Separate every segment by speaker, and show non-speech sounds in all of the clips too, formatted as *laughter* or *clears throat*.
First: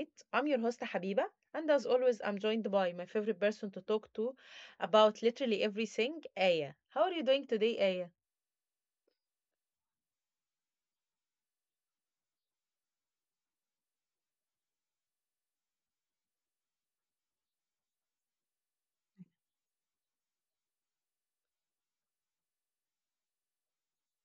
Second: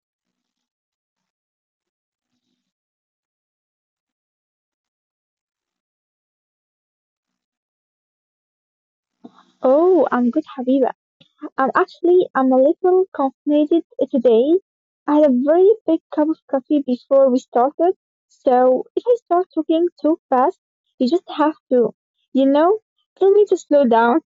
Speaker 1: Plate. I'm your host Habiba, and as always, I'm joined by my favorite person to talk to about literally everything, Aya. How are you doing today, Aya?
Speaker 2: Oh, I'm good, Habiba. I'm actually I'm a little caffeinated today. I had a very big cup of coffee before we started, so if I start talking too fast, you just have to, you know, tell me to slow down. *laughs*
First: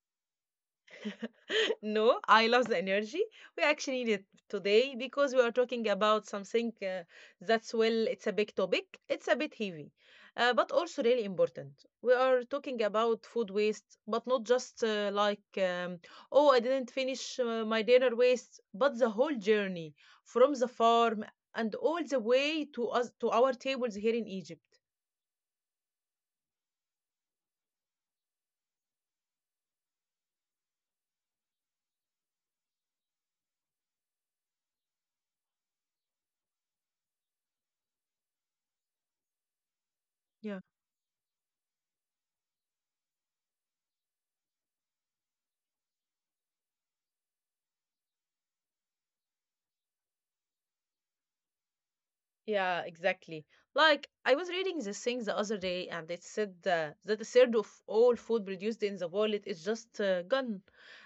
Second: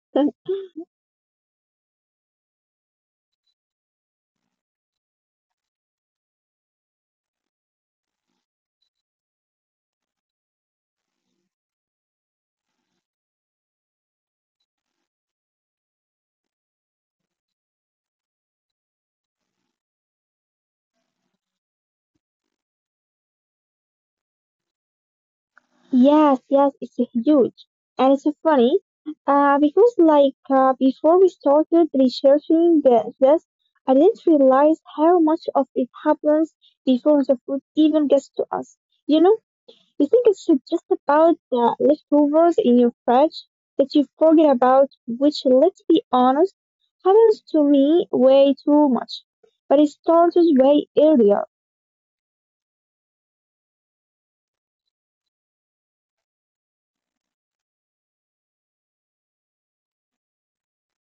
Speaker 1: No, I love the energy. We actually need it today because we are talking about something that's, well, it's a big topic. It's a bit heavy, but also really important. We are talking about food waste, but not just oh, I didn't finish my dinner waste, but the whole journey from the farm and all the way to us to our tables here in Egypt.
Speaker 2: Yes, yes, it's huge, and it's so funny, because before we started researching this, I didn't realize how much of it happens before the food even gets to us. You know. You think it's
Speaker 1: Yeah.
Speaker 2: just about the leftovers in your fridge that you forget about, which, let's be honest, happens to me way too much. But it started way earlier.
Speaker 1: Yeah, exactly. Like I was reading this thing the other day, and it said that a third of all food produced in the world is just gone,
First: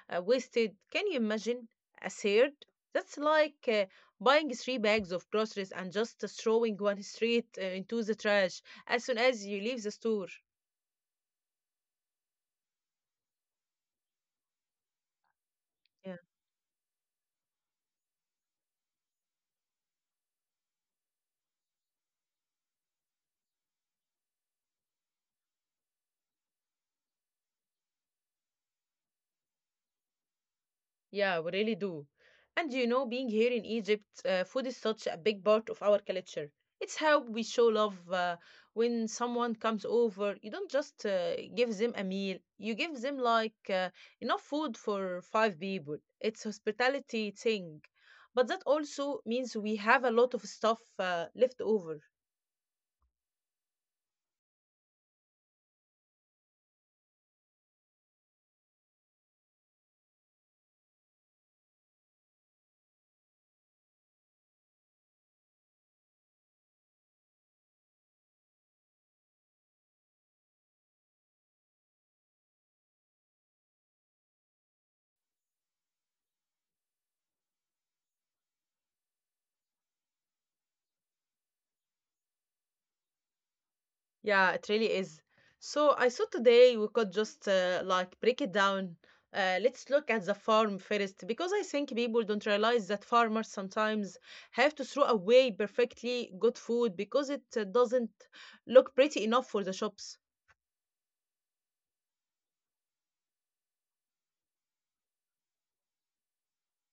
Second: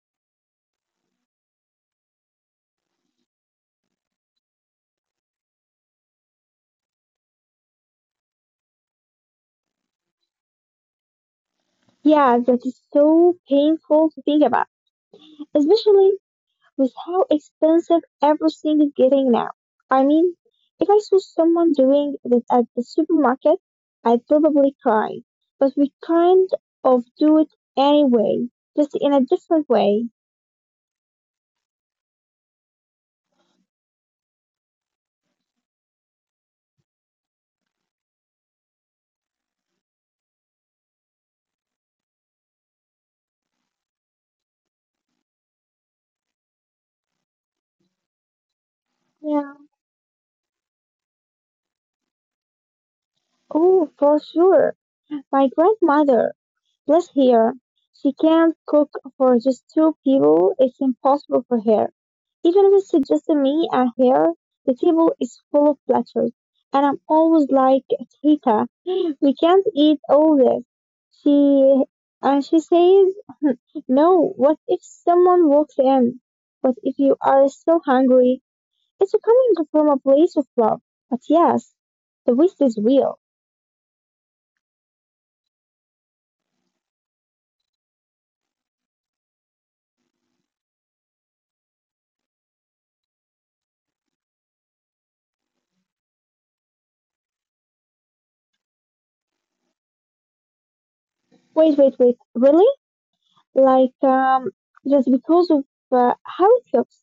Speaker 1: wasted. Can you imagine a third? That's like buying three bags of groceries and just throwing one straight into the trash as soon as you leave the store.
Speaker 2: Yeah, that is so painful to think about, especially with how expensive everything is getting now. I mean, if I saw someone doing this at the supermarket, I'd probably cry. But we kind of do it anyway, just in a different way.
Speaker 1: Yeah, we really do. And you know, being here in Egypt, food is such a big part of our culture. It's how we show love. When someone comes over, you don't just give them a meal, you give them enough food for five people. It's hospitality thing. But that also
Speaker 2: Yeah.
Speaker 1: means we have a lot of stuff left over.
Speaker 2: Oh, for sure. My grandmother, bless her, she can't cook for just two people. It's impossible for her. Even if it's just me and her, the table is full of platters. And I'm always like, Tita, we can't eat all this. She, and she says, *laughs* no, what if someone walks in? What if you are still hungry? It's coming from a place of love. But yes, the waste is real.
Speaker 1: Yeah, it really is. So I thought today we could just break it down. Let's look at the farm first because I think people don't realize that farmers sometimes have to throw away perfectly good food because it doesn't look pretty enough for the shops.
Speaker 2: Wait, wait, wait. Really? Like, just because of how it looks?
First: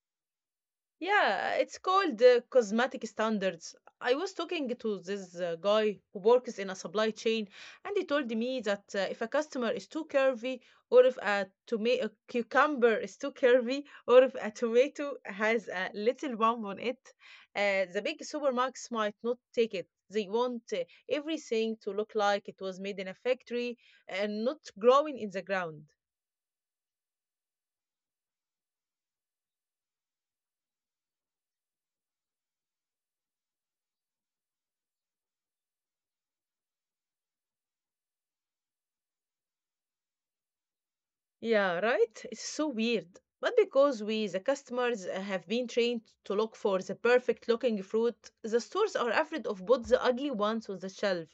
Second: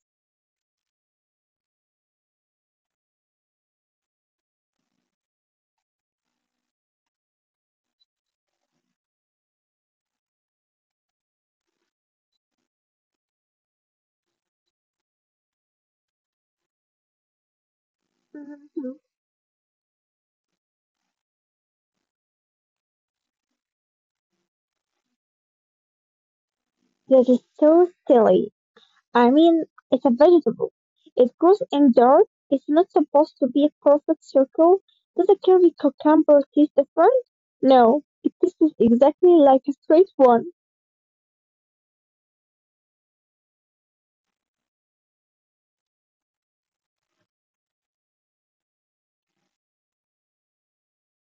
Speaker 1: Yeah, it's called cosmetic standards. I was talking to this guy who works in a supply chain, and he told me that if a customer is too curvy, or if a cucumber is too curvy, or if a tomato has a little bump on it, the big supermarkets
Speaker 2: Mhm.
Speaker 1: might not take it. They want everything to look like it was made in a factory and not growing in the ground.
Speaker 2: That is so silly. I mean, it's a vegetable. It grows in dirt. It's not supposed to be a perfect circle. Does a curvy cucumber taste different? No, it tastes exactly like a straight one.
Speaker 1: Yeah, right? It's so weird. But because we, the customers, have been trained to look for the perfect looking fruit, the stores are afraid of both the ugly ones on the shelf.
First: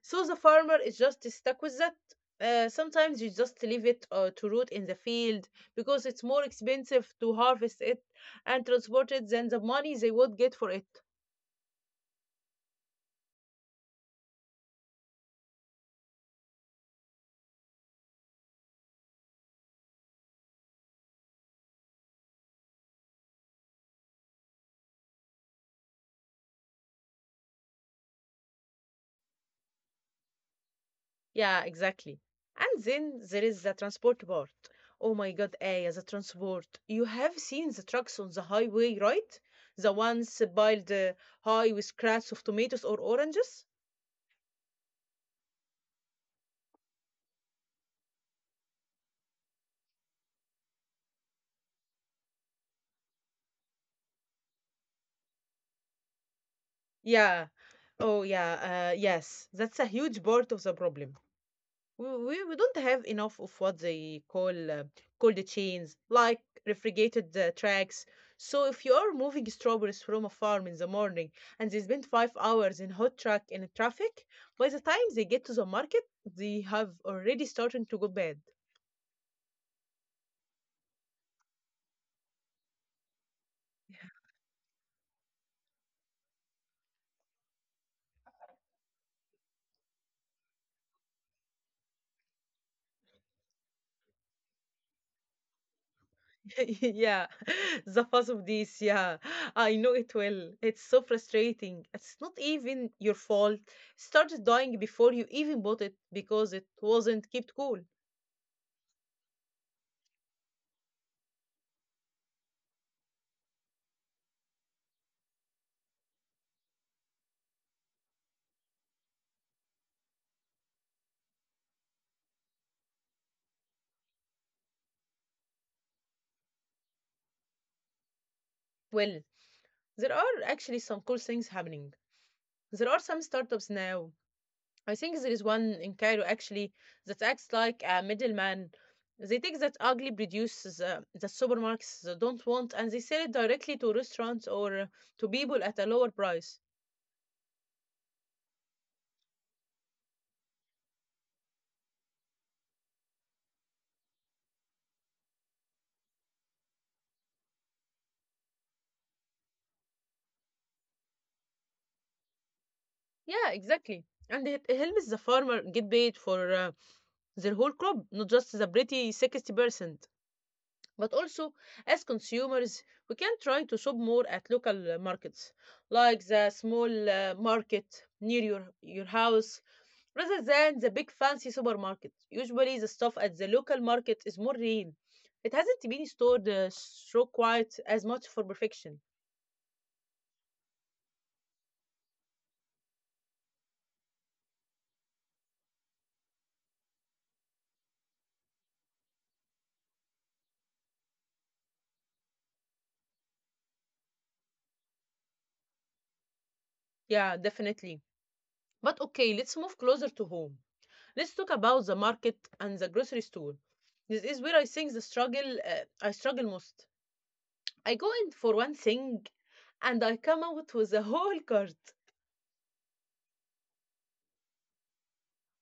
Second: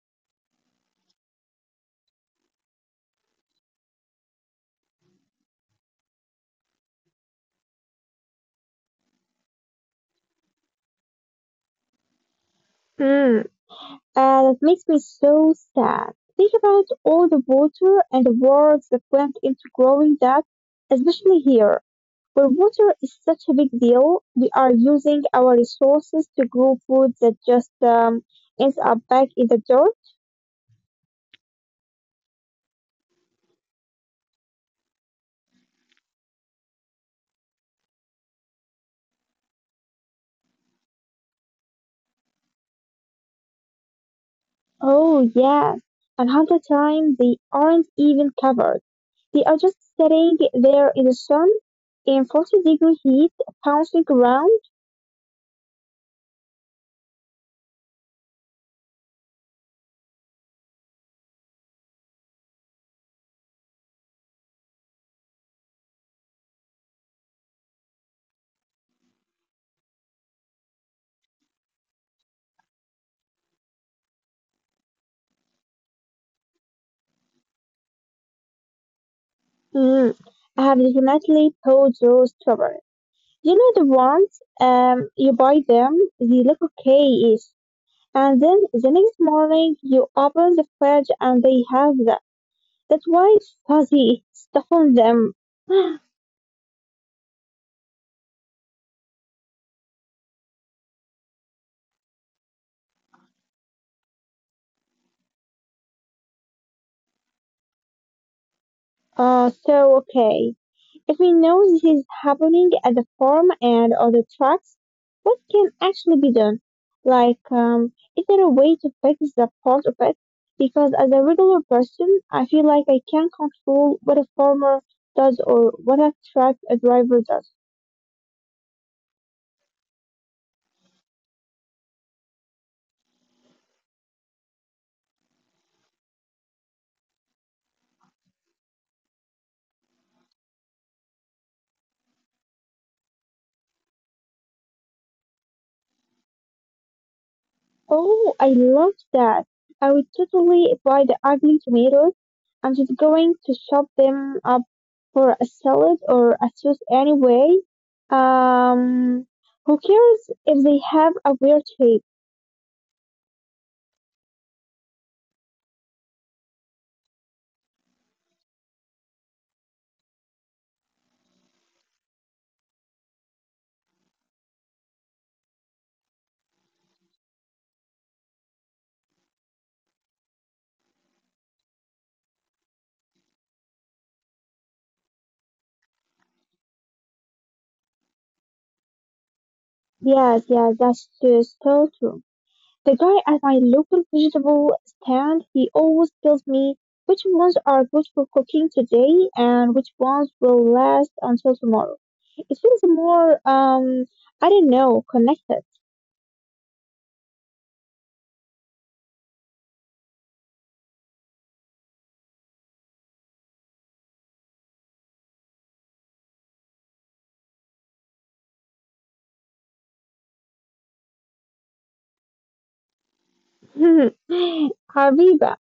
Speaker 1: So the farmer is just stuck with that. Sometimes you just leave it to root in the field because it's more expensive to harvest it and transport it than the money they would get for it.
Speaker 2: Hmm, and it makes me so sad. Think about all the water and the words that went into growing that, especially here. But water is such a big deal. We are using our resources to grow food that just ends up back in the dirt.
Speaker 1: Yeah, exactly. And then there is the transport part. Oh my God, Aya, the transport. You have seen the trucks on the highway, right? The ones piled high with crates of tomatoes or oranges?
Speaker 2: Oh, yes. And half the time, they aren't even covered. They are just sitting there in the sun in 40-degree heat, bouncing around.
Speaker 1: Yeah. Oh, yeah. Yes. That's a huge part of the problem. We don't have enough of what they call cold chains, like refrigerated tracks. So if you are moving strawberries from a farm in the morning and they spend 5 hours in hot truck in traffic, by the time they get to the market, they have already started to go bad.
Speaker 2: Mm. I have definitely pulled those strawberries. You know the ones, you buy them, they look okay-ish. And then the next morning, you open the fridge and they have them. That's why Fuzzy stuffed them. *gasps*
Speaker 1: *laughs* Yeah, *laughs* the fuss of this. Yeah, I know it well. It's so frustrating. It's not even your fault. It started dying before you even bought it because it wasn't kept cool.
Speaker 2: So okay, if we know this is happening at the farm and on the tracks, what can actually be done? Like, is there a way to fix the part of it? Because as a regular person, I feel like I can't control what a farmer does or what a truck a driver does.
Speaker 1: Well, there are actually some cool things happening. There are some startups now. I think there is one in Cairo actually that acts like a middleman. They take that ugly produce the supermarkets don't want and they sell it directly to restaurants or to people at a lower price.
Speaker 2: Oh, I love that. I would totally buy the ugly tomatoes. I'm just going to chop them up for a salad or a sauce anyway. Um, who cares if they have a weird shape?
Speaker 1: Yeah, exactly. And it helps the farmer get paid for their whole crop, not just the pretty 60%. But also, as consumers, we can try to shop more at local markets, like the small market near your house, rather than the big fancy supermarket. Usually, the stuff at the local market is more real. It hasn't been stored so quite as much for perfection.
Speaker 2: Yes, yes, that's just so true. The guy at my local vegetable stand, he always tells me which ones are good for cooking today and which ones will last until tomorrow. It feels more, I don't know, connected.
Speaker 1: Yeah, definitely. But okay, let's move closer to home. Let's talk about the market and the grocery store. This is where I think the struggle I struggle most. I go in for one thing and I come out with a whole cart.
Speaker 2: *laughs* Habiba,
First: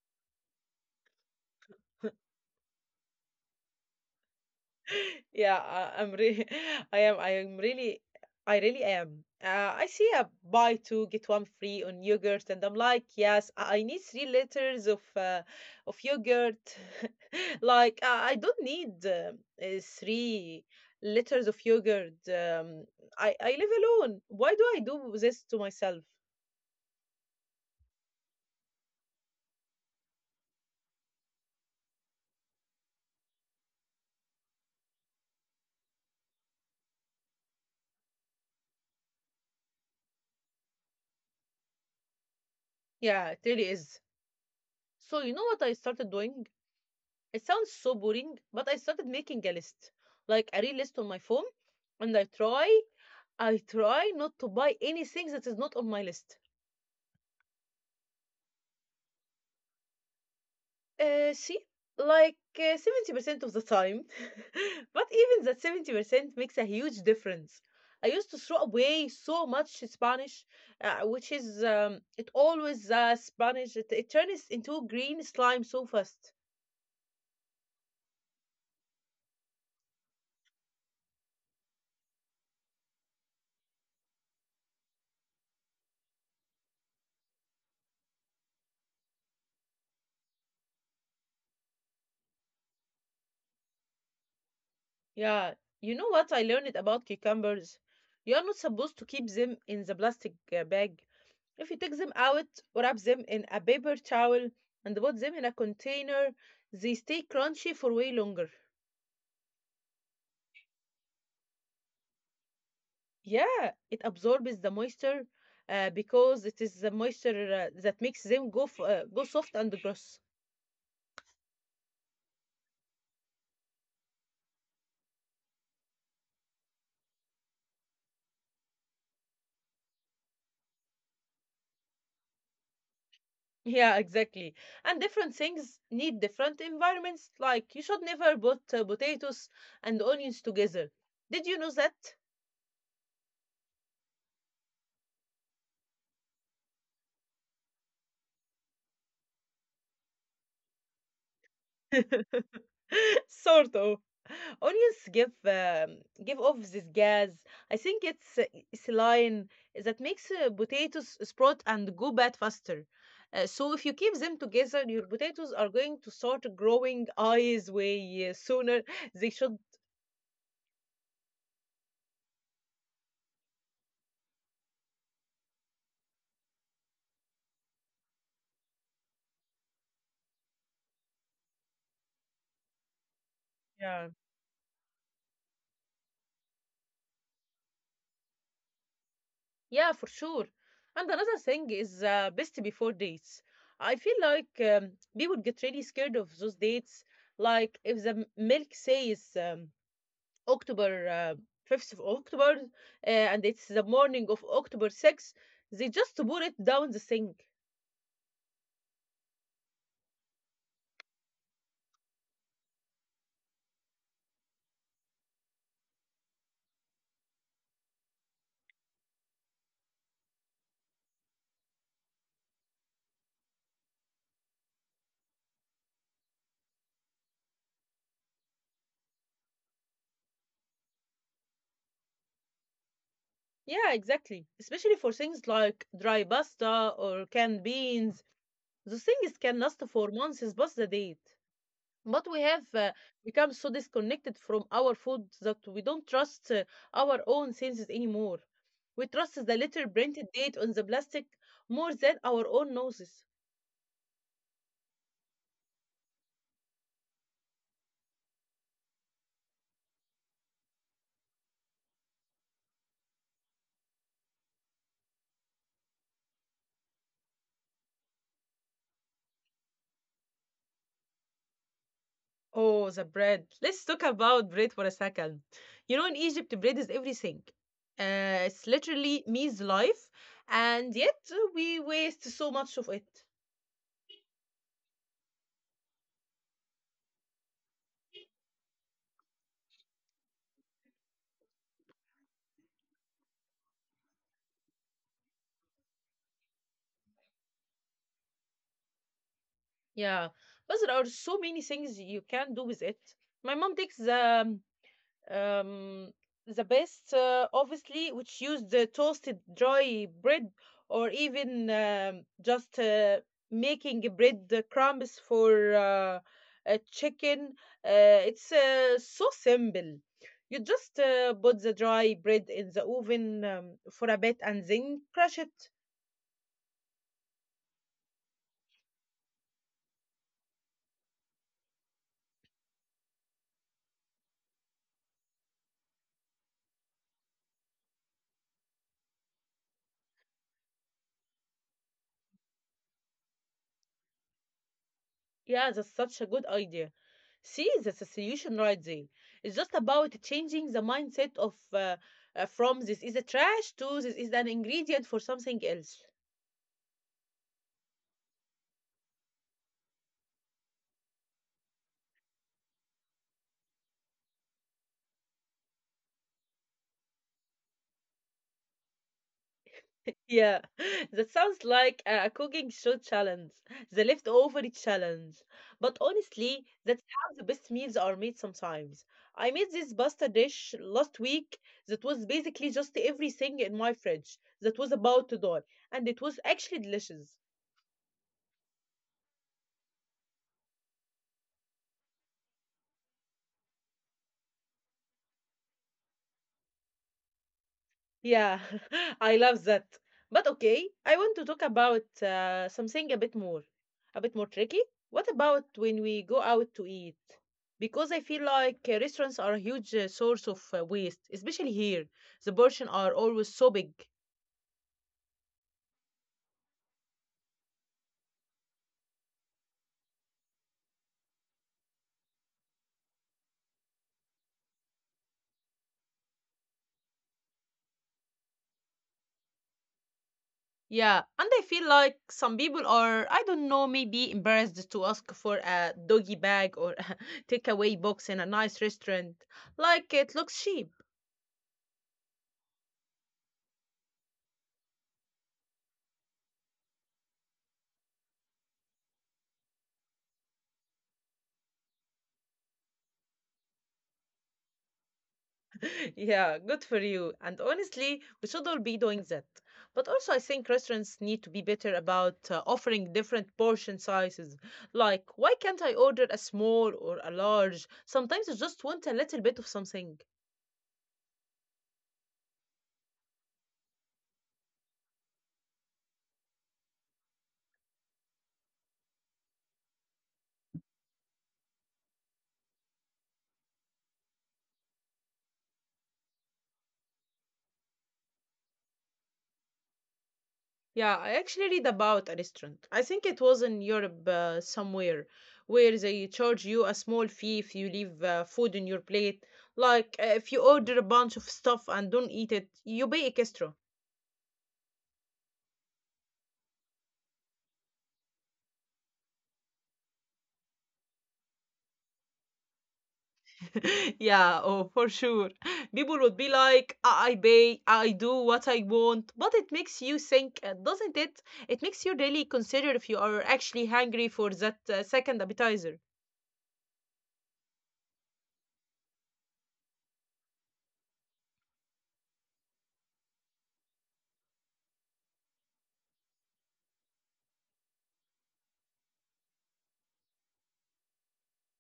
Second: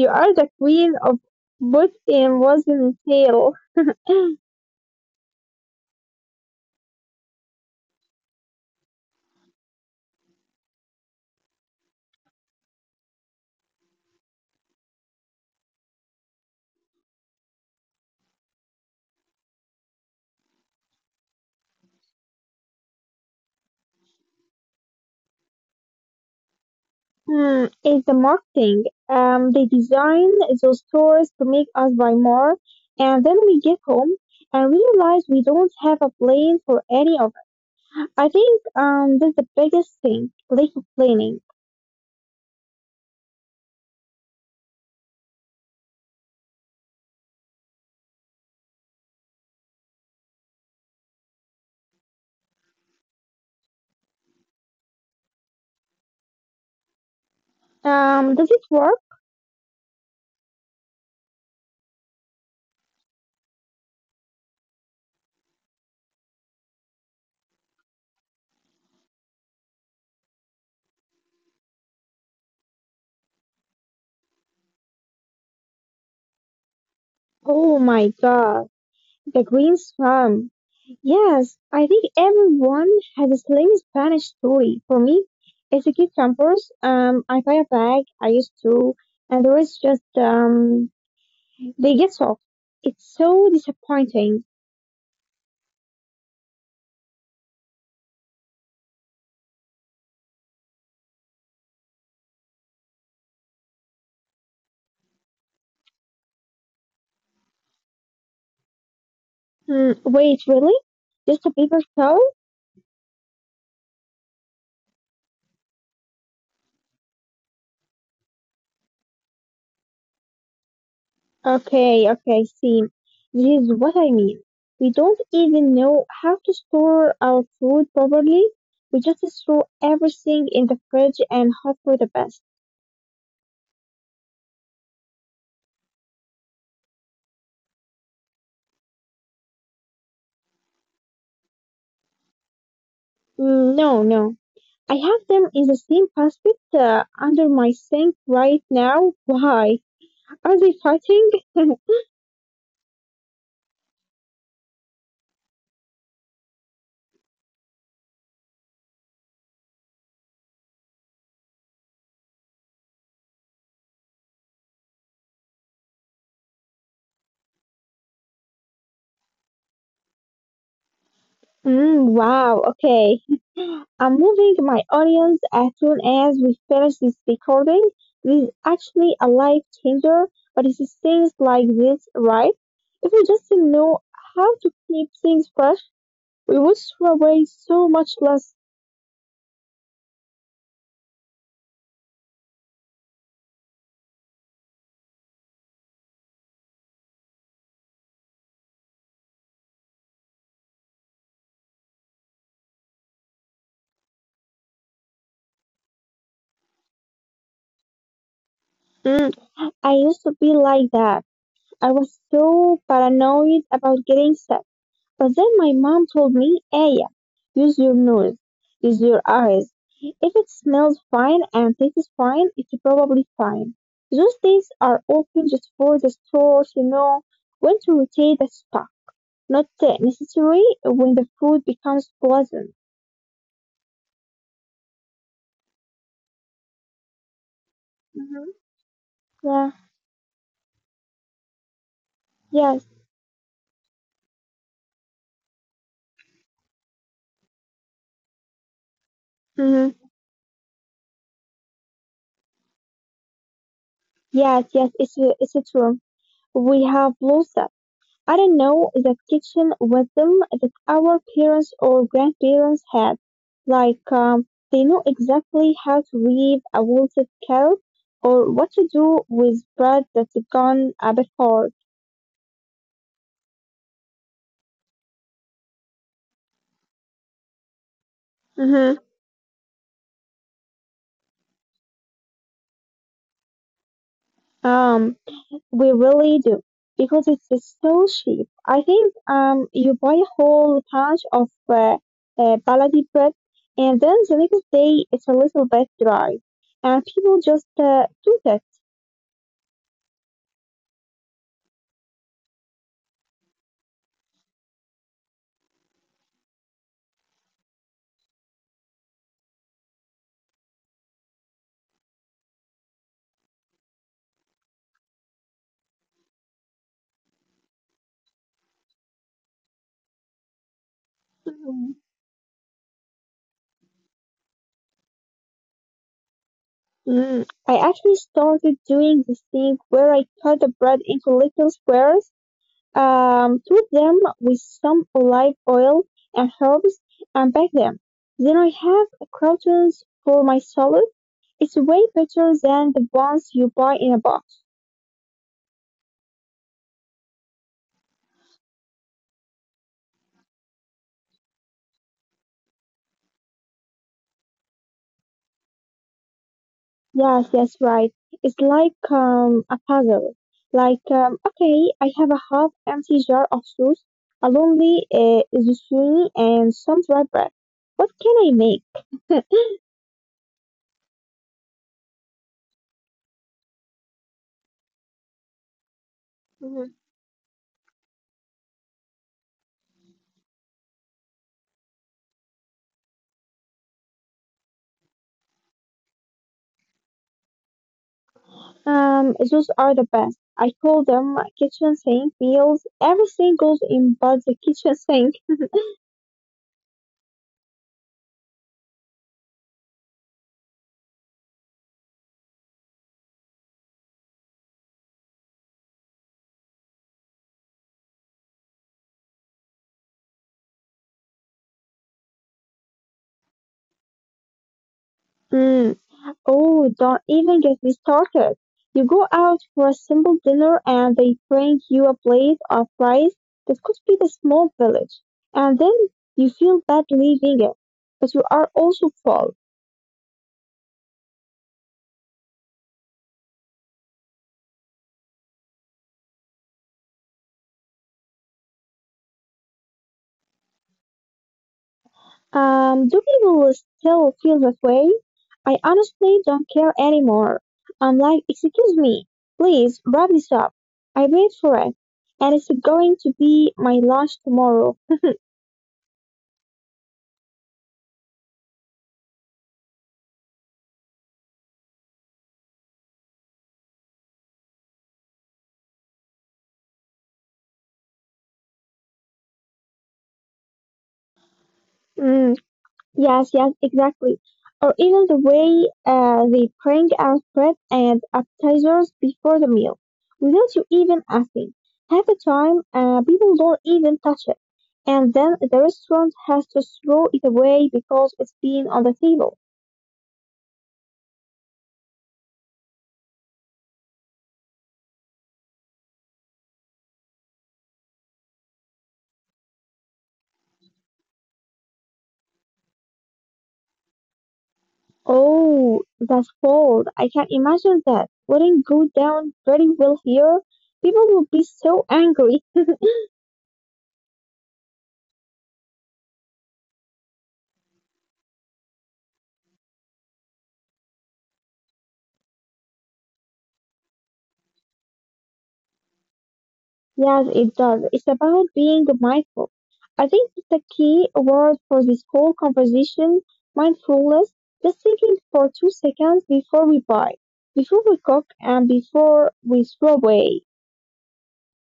Speaker 2: you are the queen of both in was and tail.
Speaker 1: Yeah, *laughs* I am really, I really am. I see a buy two get one free on yogurt, and I'm like, yes, I need 3 liters of yogurt. *laughs* I don't need 3 liters of yogurt. I live alone. Why do I do this to myself?
Speaker 2: Hmm, it's the marketing. They design those stores to make us buy more, and then we get home and realize we don't have a plan for any of it. I think that's the biggest thing, lack of planning.
Speaker 1: Yeah, it really is. So you know what I started doing? It sounds so boring, but I started making a list, like a real list on my phone, and I try not to buy anything that is not on my list.
Speaker 2: Does it work?
Speaker 1: See, like 70% of the time, *laughs* but even that 70% makes a huge difference. I used to throw away so much Spanish, which is it always Spanish. It turns into green slime so fast.
Speaker 2: Oh my god. The Green Swan. Yes, I think everyone has a slim Spanish story. For me, it's a kid campers. I buy a bag, I used to, and the rest just, they get soft. It's so disappointing.
Speaker 1: Yeah, you know what I learned about cucumbers? You are not supposed to keep them in the plastic bag. If you take them out, wrap them in a paper towel and put them in a container, they stay crunchy for way longer.
Speaker 2: Hmm, wait, really? Just a paper towel?
Speaker 1: Yeah, it absorbs the moisture because it is the moisture that makes them go soft and gross. *laughs*
Speaker 2: Okay, okay, see. This is what I mean. We don't even know how to store our food properly. We just throw everything in the fridge and hope for the best.
Speaker 1: Yeah, exactly. And different things need different environments. Like you should never put potatoes and onions together. Did you know that?
Speaker 2: Mm, no, no. I have them in the same basket under my sink right now. Why? Are they fighting? *laughs*
Speaker 1: Sort of. Onions give off this gas. I think it's saline that makes potatoes sprout and go bad faster. So if you keep them together, your potatoes are going to start growing eyes way sooner. *laughs* They should.
Speaker 2: Mm, wow, okay. I'm moving my audience as soon as we finish this recording. This is actually a life changer, but it's things like this, right? If we just know
Speaker 1: Yeah.
Speaker 2: how to keep things fresh, we would throw away so much less.
Speaker 1: Yeah, for sure. And another thing is best before dates. I feel like people get really scared of those dates. Like if the milk says. October, 5th of October, and it's the morning of October 6th, they just pour it down the sink.
Speaker 2: Mm, I used to be like that. I was so paranoid about getting sick. But then my mom told me, Aya, use your nose, use your eyes. If it smells fine and tastes fine, it's probably fine. Those days are open just for the stores, you know, when to rotate the stuff. Not necessary when the food becomes poison.
Speaker 1: Yeah, exactly. Especially for things like dry pasta or canned beans.
Speaker 2: hmm
Speaker 1: Those things can
Speaker 2: Yeah,
Speaker 1: last for months past the date. But we have
Speaker 2: yes,
Speaker 1: become so disconnected from our food that we don't trust our own senses anymore. We trust the
Speaker 2: hmm
Speaker 1: little printed date on the plastic more than our own noses.
Speaker 2: yes, yes, it's true. We have lost that. I don't know that kitchen wisdom that our parents or grandparents had. Like, they know exactly how to weave a wilted carrot or what to do with bread that's gone a bit hard.
Speaker 1: Oh, the bread. Let's talk about bread for a second. You know, in Egypt, bread is everything. It's
Speaker 2: hmm
Speaker 1: literally means life, and yet we waste so much of it.
Speaker 2: Um, we really do because it's just so cheap. I think you buy a whole bunch of baladi bread, and then the next day it's a little bit dry, and people just do
Speaker 1: Yeah, but there are so many things you can do with it. My mom takes um, the best, obviously, which use the toasted dry bread or even just making bread crumbs for a chicken. It's so simple. You just put the
Speaker 2: that.
Speaker 1: dry bread in the oven for a bit and then crush it.
Speaker 2: Mm, I actually started doing this thing where I cut the bread into little squares, coat them with some olive oil and herbs, and bake them. Then I have croutons for my salad. It's way better than the ones you buy in a box.
Speaker 1: Yeah, that's such a good idea. See, that's a solution right there. It's just about changing the mindset of from this is a trash to this is an ingredient for something else.
Speaker 2: Yes, that's right. It's like a puzzle. Like, okay, I have a half empty jar of sauce, a lonely zucchini, and some dry bread. What can I make?
Speaker 1: Yeah, *laughs* that sounds like a cooking show challenge, the leftover challenge. But honestly,
Speaker 2: *laughs*
Speaker 1: that's how the best meals are made sometimes. I made this pasta dish last week that was basically just everything in my fridge that was about to die, and it was actually delicious.
Speaker 2: Those are the best. I call them kitchen sink meals. Everything goes in but the kitchen sink.
Speaker 1: Yeah, *laughs* I love that. But okay, I want to talk about something a bit more tricky. What about when we go out to eat? Because I feel like restaurants are a huge source of waste, especially here. The portion are always so big.
Speaker 2: Mm. Oh, don't even get me started. You go out for a simple dinner and they bring you a plate of rice that could feed a small village. And then you feel bad leaving it, but you are also full.
Speaker 1: Yeah, and I feel like some people are, I don't know, maybe embarrassed to ask for a doggy bag or *laughs* a takeaway box in a nice restaurant. Like it looks cheap.
Speaker 2: Do people still feel that way? I honestly don't care anymore. I'm like, excuse me, please, wrap this up. I paid for it, and it's going to be my lunch tomorrow.
Speaker 1: *laughs* Yeah, good for you. And honestly, we should all be doing that. But also, I think restaurants need to be better about offering different portion sizes. Like, why can't I order a small or a large? Sometimes I just want a little bit of something.
Speaker 2: Mm, yes, yes, exactly. Or even the way they bring out bread and appetizers before the meal, without you even asking. Half the time, people don't even touch it, and then the restaurant has to throw it away because it's been on the table.
Speaker 1: Yeah, I actually read about a restaurant. I think it was in Europe somewhere where they charge you a small fee if you leave food in your plate. Like, if you order a bunch of stuff and don't eat it, you pay extra.
Speaker 2: Oh, that's cold. I can imagine that. Wouldn't go down very well here. People would be so angry.
Speaker 1: *laughs* yeah, oh, for sure. People would be like, I pay, I do what I want. But it makes you think, doesn't it? It makes you really consider if you are actually hungry for that second appetizer.
Speaker 2: Yes, it does. It's about being mindful. I think it's the key word for this whole conversation, mindfulness. Just thinking for 2 seconds before we buy, before we cook, and before we throw away.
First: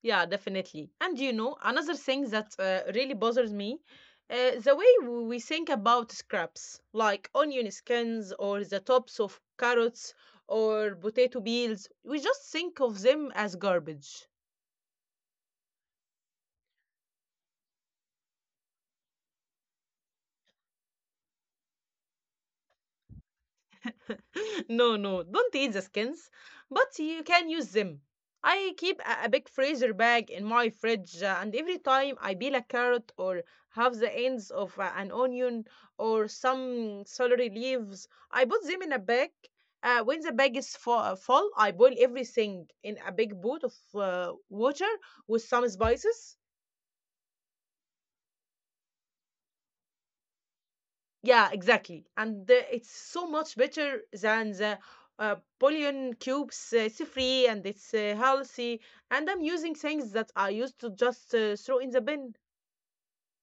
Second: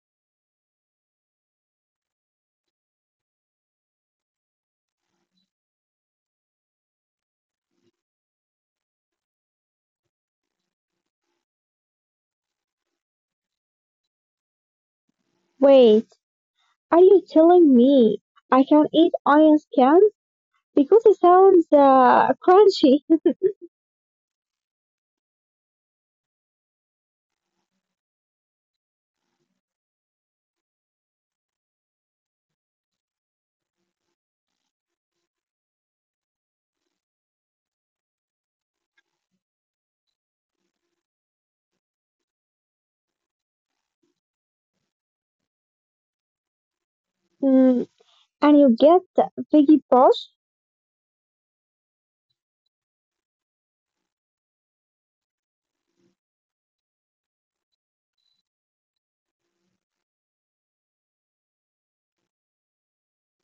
Speaker 1: Yeah, definitely. And you know, another thing that really bothers me. The way we think about scraps, like onion skins or the tops of carrots or potato peels, we just think of them as garbage.
Speaker 2: Wait, are you telling me I can eat iron scans? Because it sounds crunchy.
Speaker 1: *laughs* No, no, don't eat the skins, but you can use them. I keep a big freezer bag in my fridge, and every time I peel a carrot or have the ends of an onion or some celery leaves, I put them in a bag. When the bag is full, I boil everything in a big pot of water with some spices.
Speaker 2: *laughs* And you get Biggie Boss?
Speaker 1: Yeah, exactly. And it's so much better than the Bouillon cubes. It's free and it's healthy. And I'm using things that I used to just throw in the bin.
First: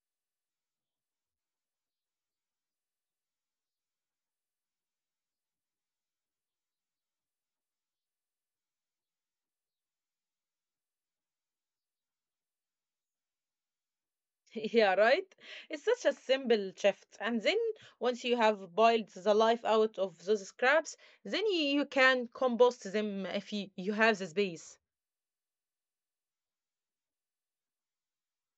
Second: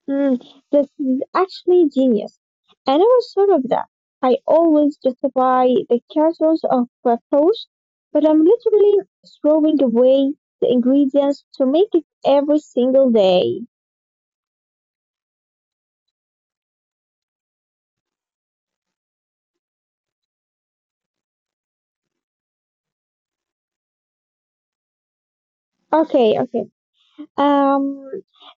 Speaker 2: Mm, this is actually genius. I never thought of that. I always justify the castles of pros, but I'm literally throwing away the ingredients to make it every single day.
Speaker 1: *laughs* Yeah, right? It's such a simple shift. And then once you have boiled the life out of those scraps, then you can compost them if you have the space.
Speaker 2: Okay, okay. Um,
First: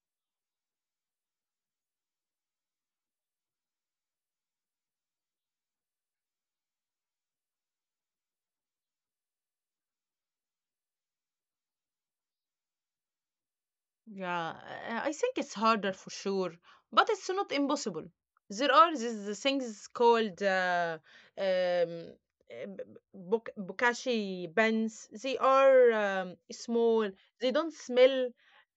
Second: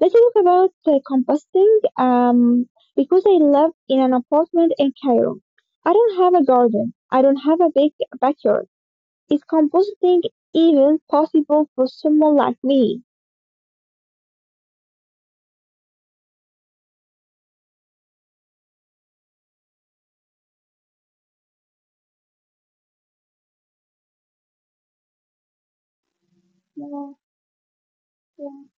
Speaker 2: let's talk about composting. Because I live in an apartment in Cairo, I don't have a garden. I don't have a big backyard. Is compositing even possible for someone like me?
Speaker 1: Yeah, I think it's harder for sure, but it's not impossible. There are these things called um, uh, b- bokashi pens. They are small. They don't smell,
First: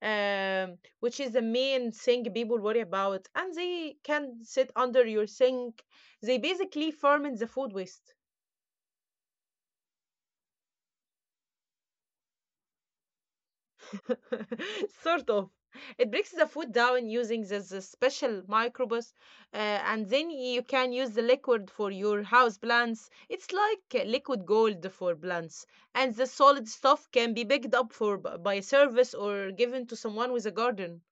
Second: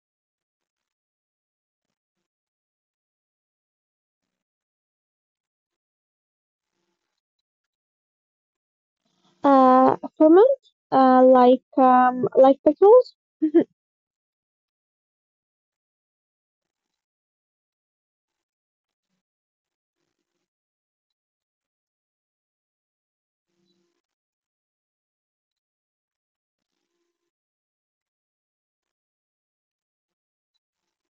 Speaker 1: which is the main thing people worry about. And they can sit under your sink. They basically ferment the food waste.
Speaker 2: Ferment, like petals,
Speaker 1: *laughs* Sort of. It breaks the food down using this special microbes, uh, and then you can use the liquid for your house plants. It's like liquid gold for plants, and the solid stuff can be picked up for by service or given to someone with a garden.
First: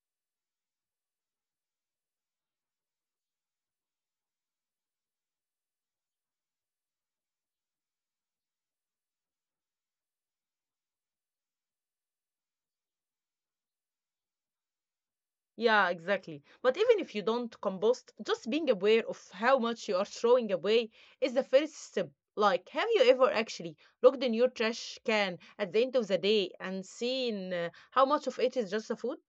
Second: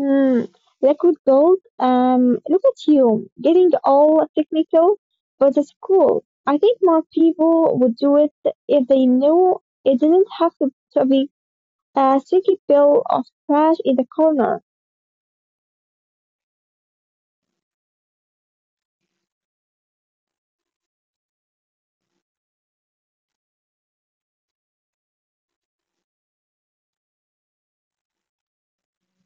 Speaker 2: mm, liquid gold. Look at you, getting all technical, but it's cool. I think more people would do it if they knew it didn't have to be a sticky pill of trash in the corner.
Speaker 1: Yeah, exactly. But even if you don't compost, just being aware of how much you are throwing away is the first step. Like, have you ever actually looked in your trash can at the end of the day and seen how much of it is just the food?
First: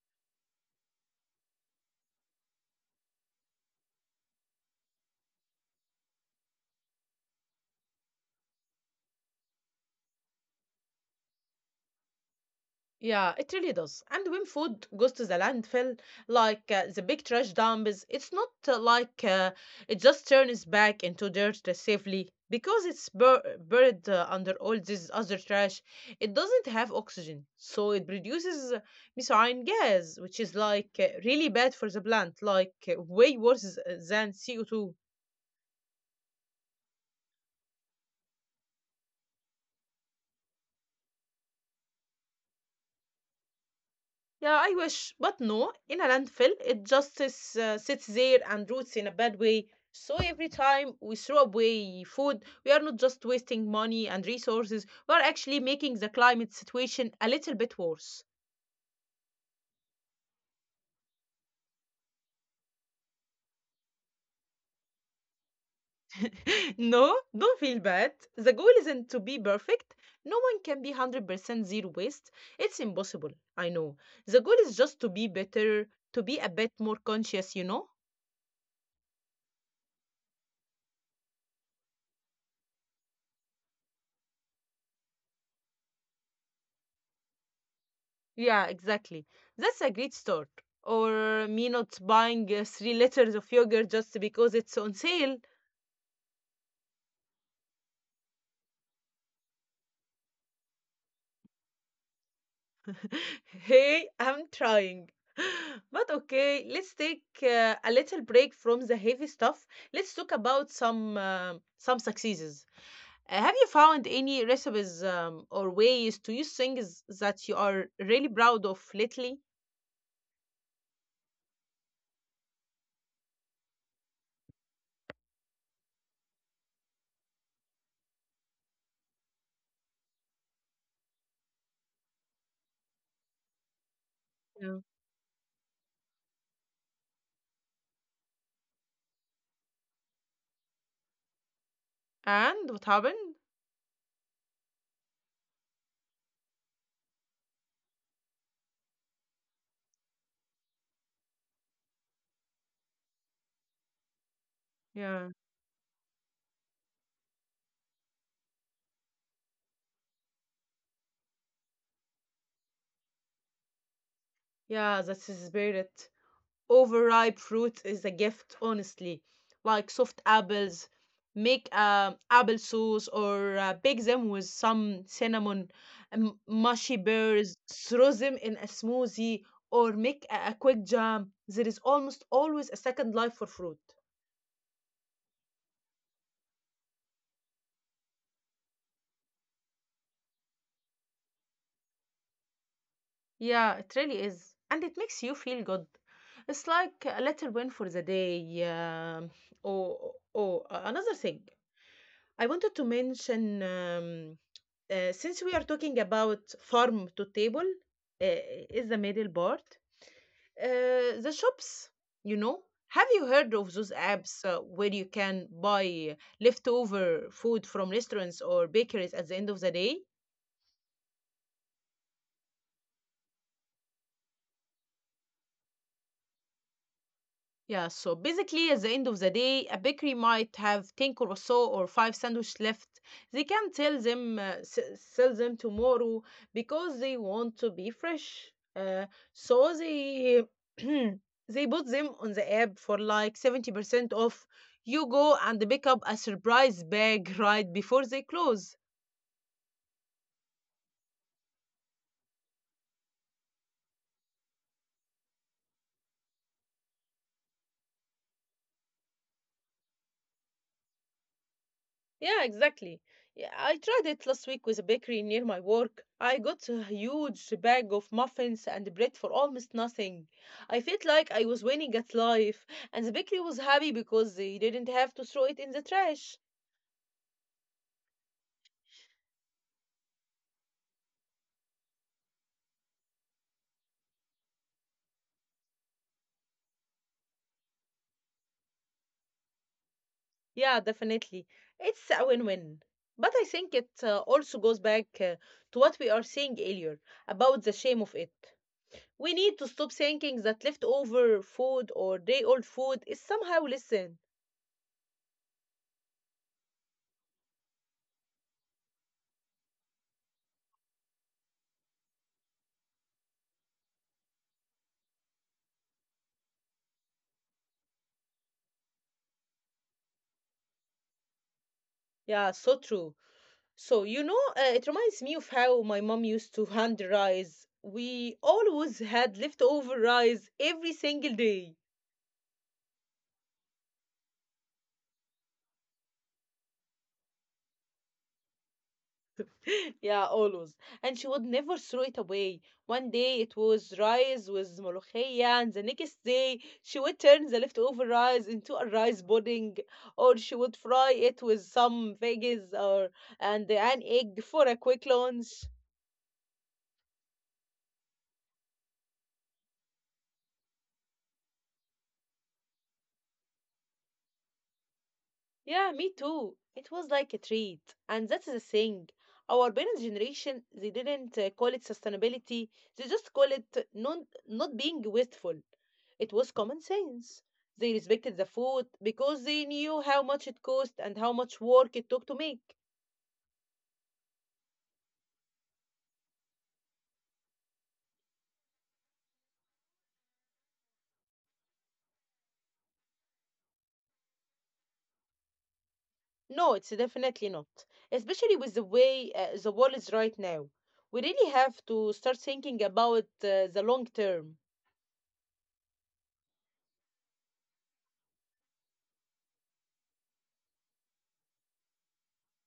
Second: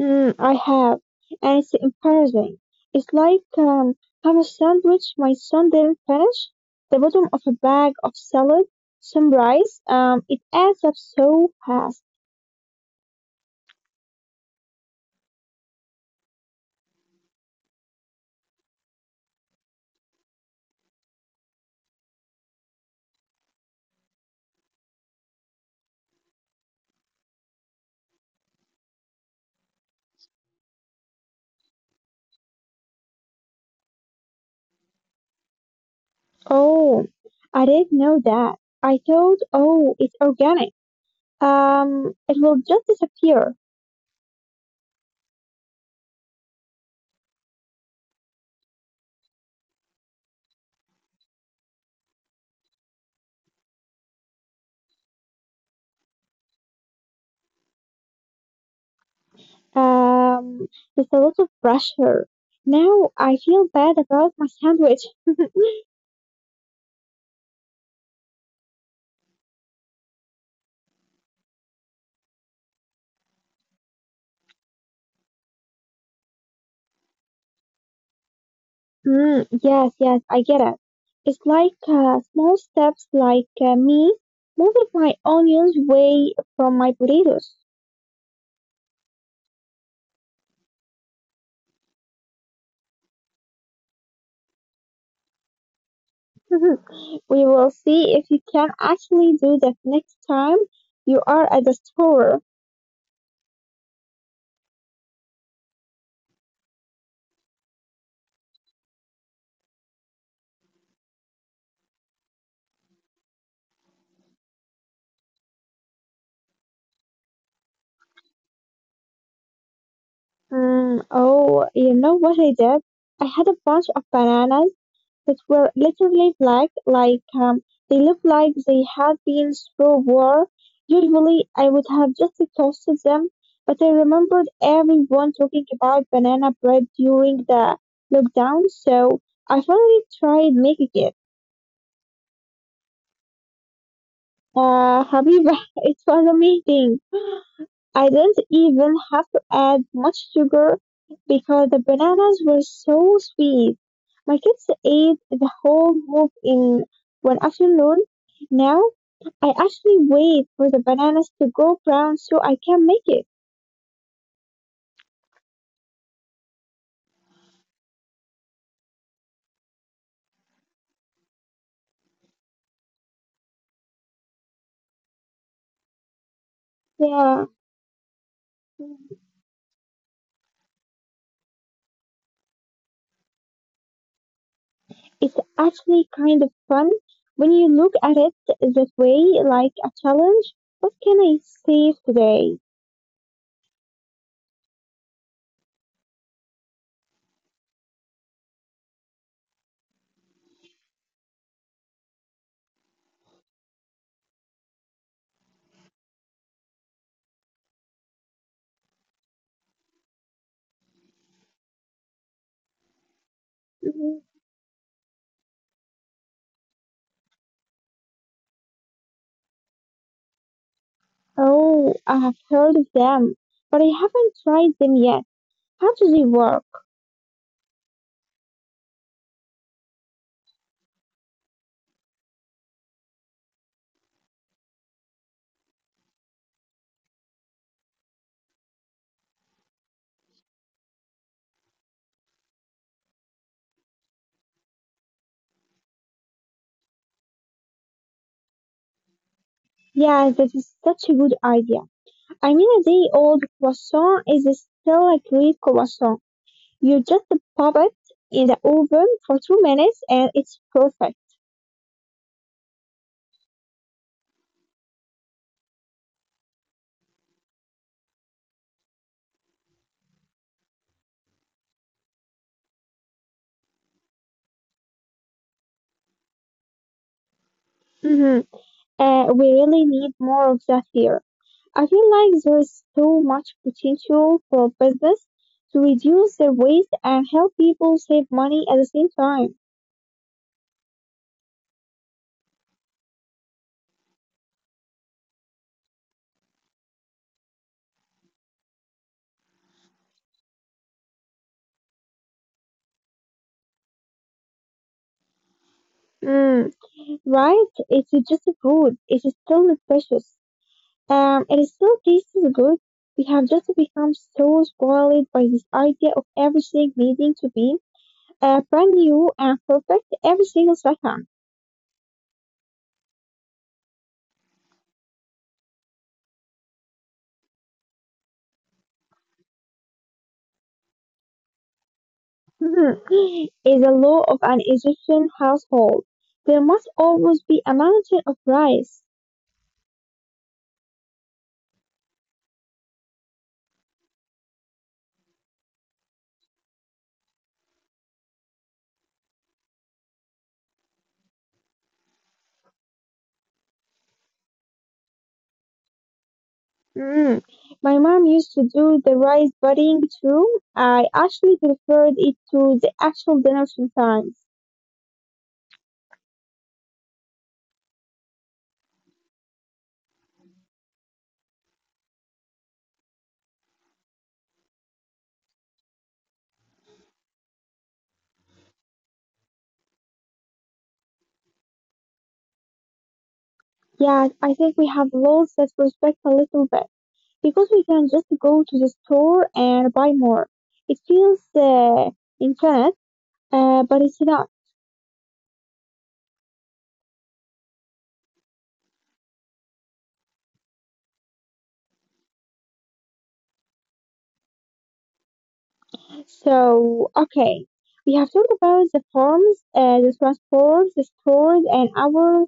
Speaker 2: Mm, I have, and it's embarrassing. It's like have a sandwich my son didn't finish, the bottom of a bag of salad, some rice. It adds up so fast.
Speaker 1: Yeah, it really does. And when food goes to the landfill, like the big trash dumps, it's not it just turns back into dirt safely because it's buried under all this other trash. It doesn't have oxygen, so it produces methane gas, which is like really bad for the plant, like way worse than CO2.
Speaker 2: Oh, I didn't know that. I thought, oh, it's organic. It will just disappear.
Speaker 1: Yeah, I wish, but no, in a landfill, it just is, sits there and roots in a bad way. So every time we throw away food, we are not just wasting money and resources, we are actually making the climate situation a little bit worse.
Speaker 2: Um, there's a lot of pressure. Now I feel bad about my sandwich. *laughs*
Speaker 1: *laughs* No, don't feel bad. The goal isn't to be perfect. No one can be 100% zero waste. It's impossible, I know. The goal is just to be better, to be a bit more conscious, you know?
Speaker 2: Mm, yes, yes, I get it. It's like small steps, like me moving my onions away from my potatoes.
Speaker 1: Yeah, exactly. That's a great start. Or me not buying 3 liters of yogurt just because it's on sale.
Speaker 2: *laughs* We will see if you can actually do that next time you are at the store.
Speaker 1: *laughs* Hey, I'm trying. *gasps* *laughs* But okay, let's take a little break from the heavy stuff. Let's talk about some successes. Have you found any recipes or ways to use things that you are really proud of lately?
Speaker 2: Mm, oh, you know what I did? I had a bunch of bananas that were literally black, like they looked like they had been through war. Usually, I would have just toasted them, but I remembered
Speaker 1: Yeah.
Speaker 2: everyone talking about banana bread during the lockdown, so I finally tried making it.
Speaker 1: And what happened?
Speaker 2: Habiba, *laughs* it was amazing. I didn't even have to add much sugar because the bananas were so sweet. My kids ate
Speaker 1: Yeah.
Speaker 2: the whole bowl in one afternoon. Now I actually wait for the bananas to go brown so I can make it.
Speaker 1: Yeah, that's his spirit. Overripe fruit is a gift, honestly, like soft apples. Make apple sauce or bake them with some cinnamon, mushy
Speaker 2: Yeah,
Speaker 1: pears, throw them in a smoothie, or make a quick jam. There is almost always a second life for fruit.
Speaker 2: it's actually kind of fun when you look at it that way, like a challenge. What can I save today?
Speaker 1: Yeah, it really is. And it makes you feel good. It's like a little win for the day. Or another thing I wanted to mention, since we are talking about farm to table, uh, is the middle part. The shops, you know, have you heard of those
Speaker 2: Mhm.
Speaker 1: apps where you can buy leftover food from restaurants or bakeries at the end of the day?
Speaker 2: Oh, I have heard of them, but I haven't tried them yet. How do they work?
Speaker 1: Yeah, so basically, at the end of the day, a bakery might have 10 croissant or 5 sandwiches left. They can tell them, sell them tomorrow because they want to be fresh. So they *clears throat* they put them on the app for like 70% off. You go and pick up a surprise bag *laughs* right before they close.
Speaker 2: Yeah, that is such a good idea. I mean, a day old croissant is still a great croissant. You just pop it in the oven for 2 minutes and it's perfect.
Speaker 1: Yeah, exactly. Yeah, I tried it last week with a bakery near my work. I got a huge bag of muffins and bread for almost nothing. I felt like I was winning at life, and the bakery was happy because they didn't have to throw it in the trash.
Speaker 2: hmm we really need more of that here. I feel like there is so much potential for business to reduce their waste and help people save money at the same time.
Speaker 1: Yeah, definitely. It's a win win. But I think it also goes back to what we are saying earlier about the shame of it. We need to stop thinking that leftover food or day old food is somehow listen.
Speaker 2: Mm. Right? It's just food. It's still nutritious. It is so tastes good. We have just become so spoiled by this idea of everything needing to be brand new and perfect every single second.
Speaker 1: Yeah, so true. So, you know, it reminds me of how my mom used to hand rice. We always had leftover rice every single day.
Speaker 2: *laughs* Is a law of an Egyptian household. There must always be a mountain of rice.
Speaker 1: *laughs* Yeah, always. And she would never throw it away. One day it was rice with ملوخية, and the next day she would turn the leftover rice into a rice pudding, or she would fry it with some veggies or and an egg for a quick lunch.
Speaker 2: Mm. My mom used to do the rice pudding too. I actually preferred it to the actual dinner sometimes.
Speaker 1: Yeah, me too. It was like a treat. And that's the thing. Our parents' generation, they didn't call it sustainability. They just call it not being wasteful. It was common sense. They respected the food because they knew how much it cost and how much work it took to make.
Speaker 2: Yeah, I think we have lost that respect a little bit, because we can just go to the store and buy more. It feels infinite, but it's not.
Speaker 1: No, it's definitely not. Especially with the way the world is right now. We really have to start thinking about the long term.
Speaker 2: So, okay, we have talked about the farms, the transport, the stores, and our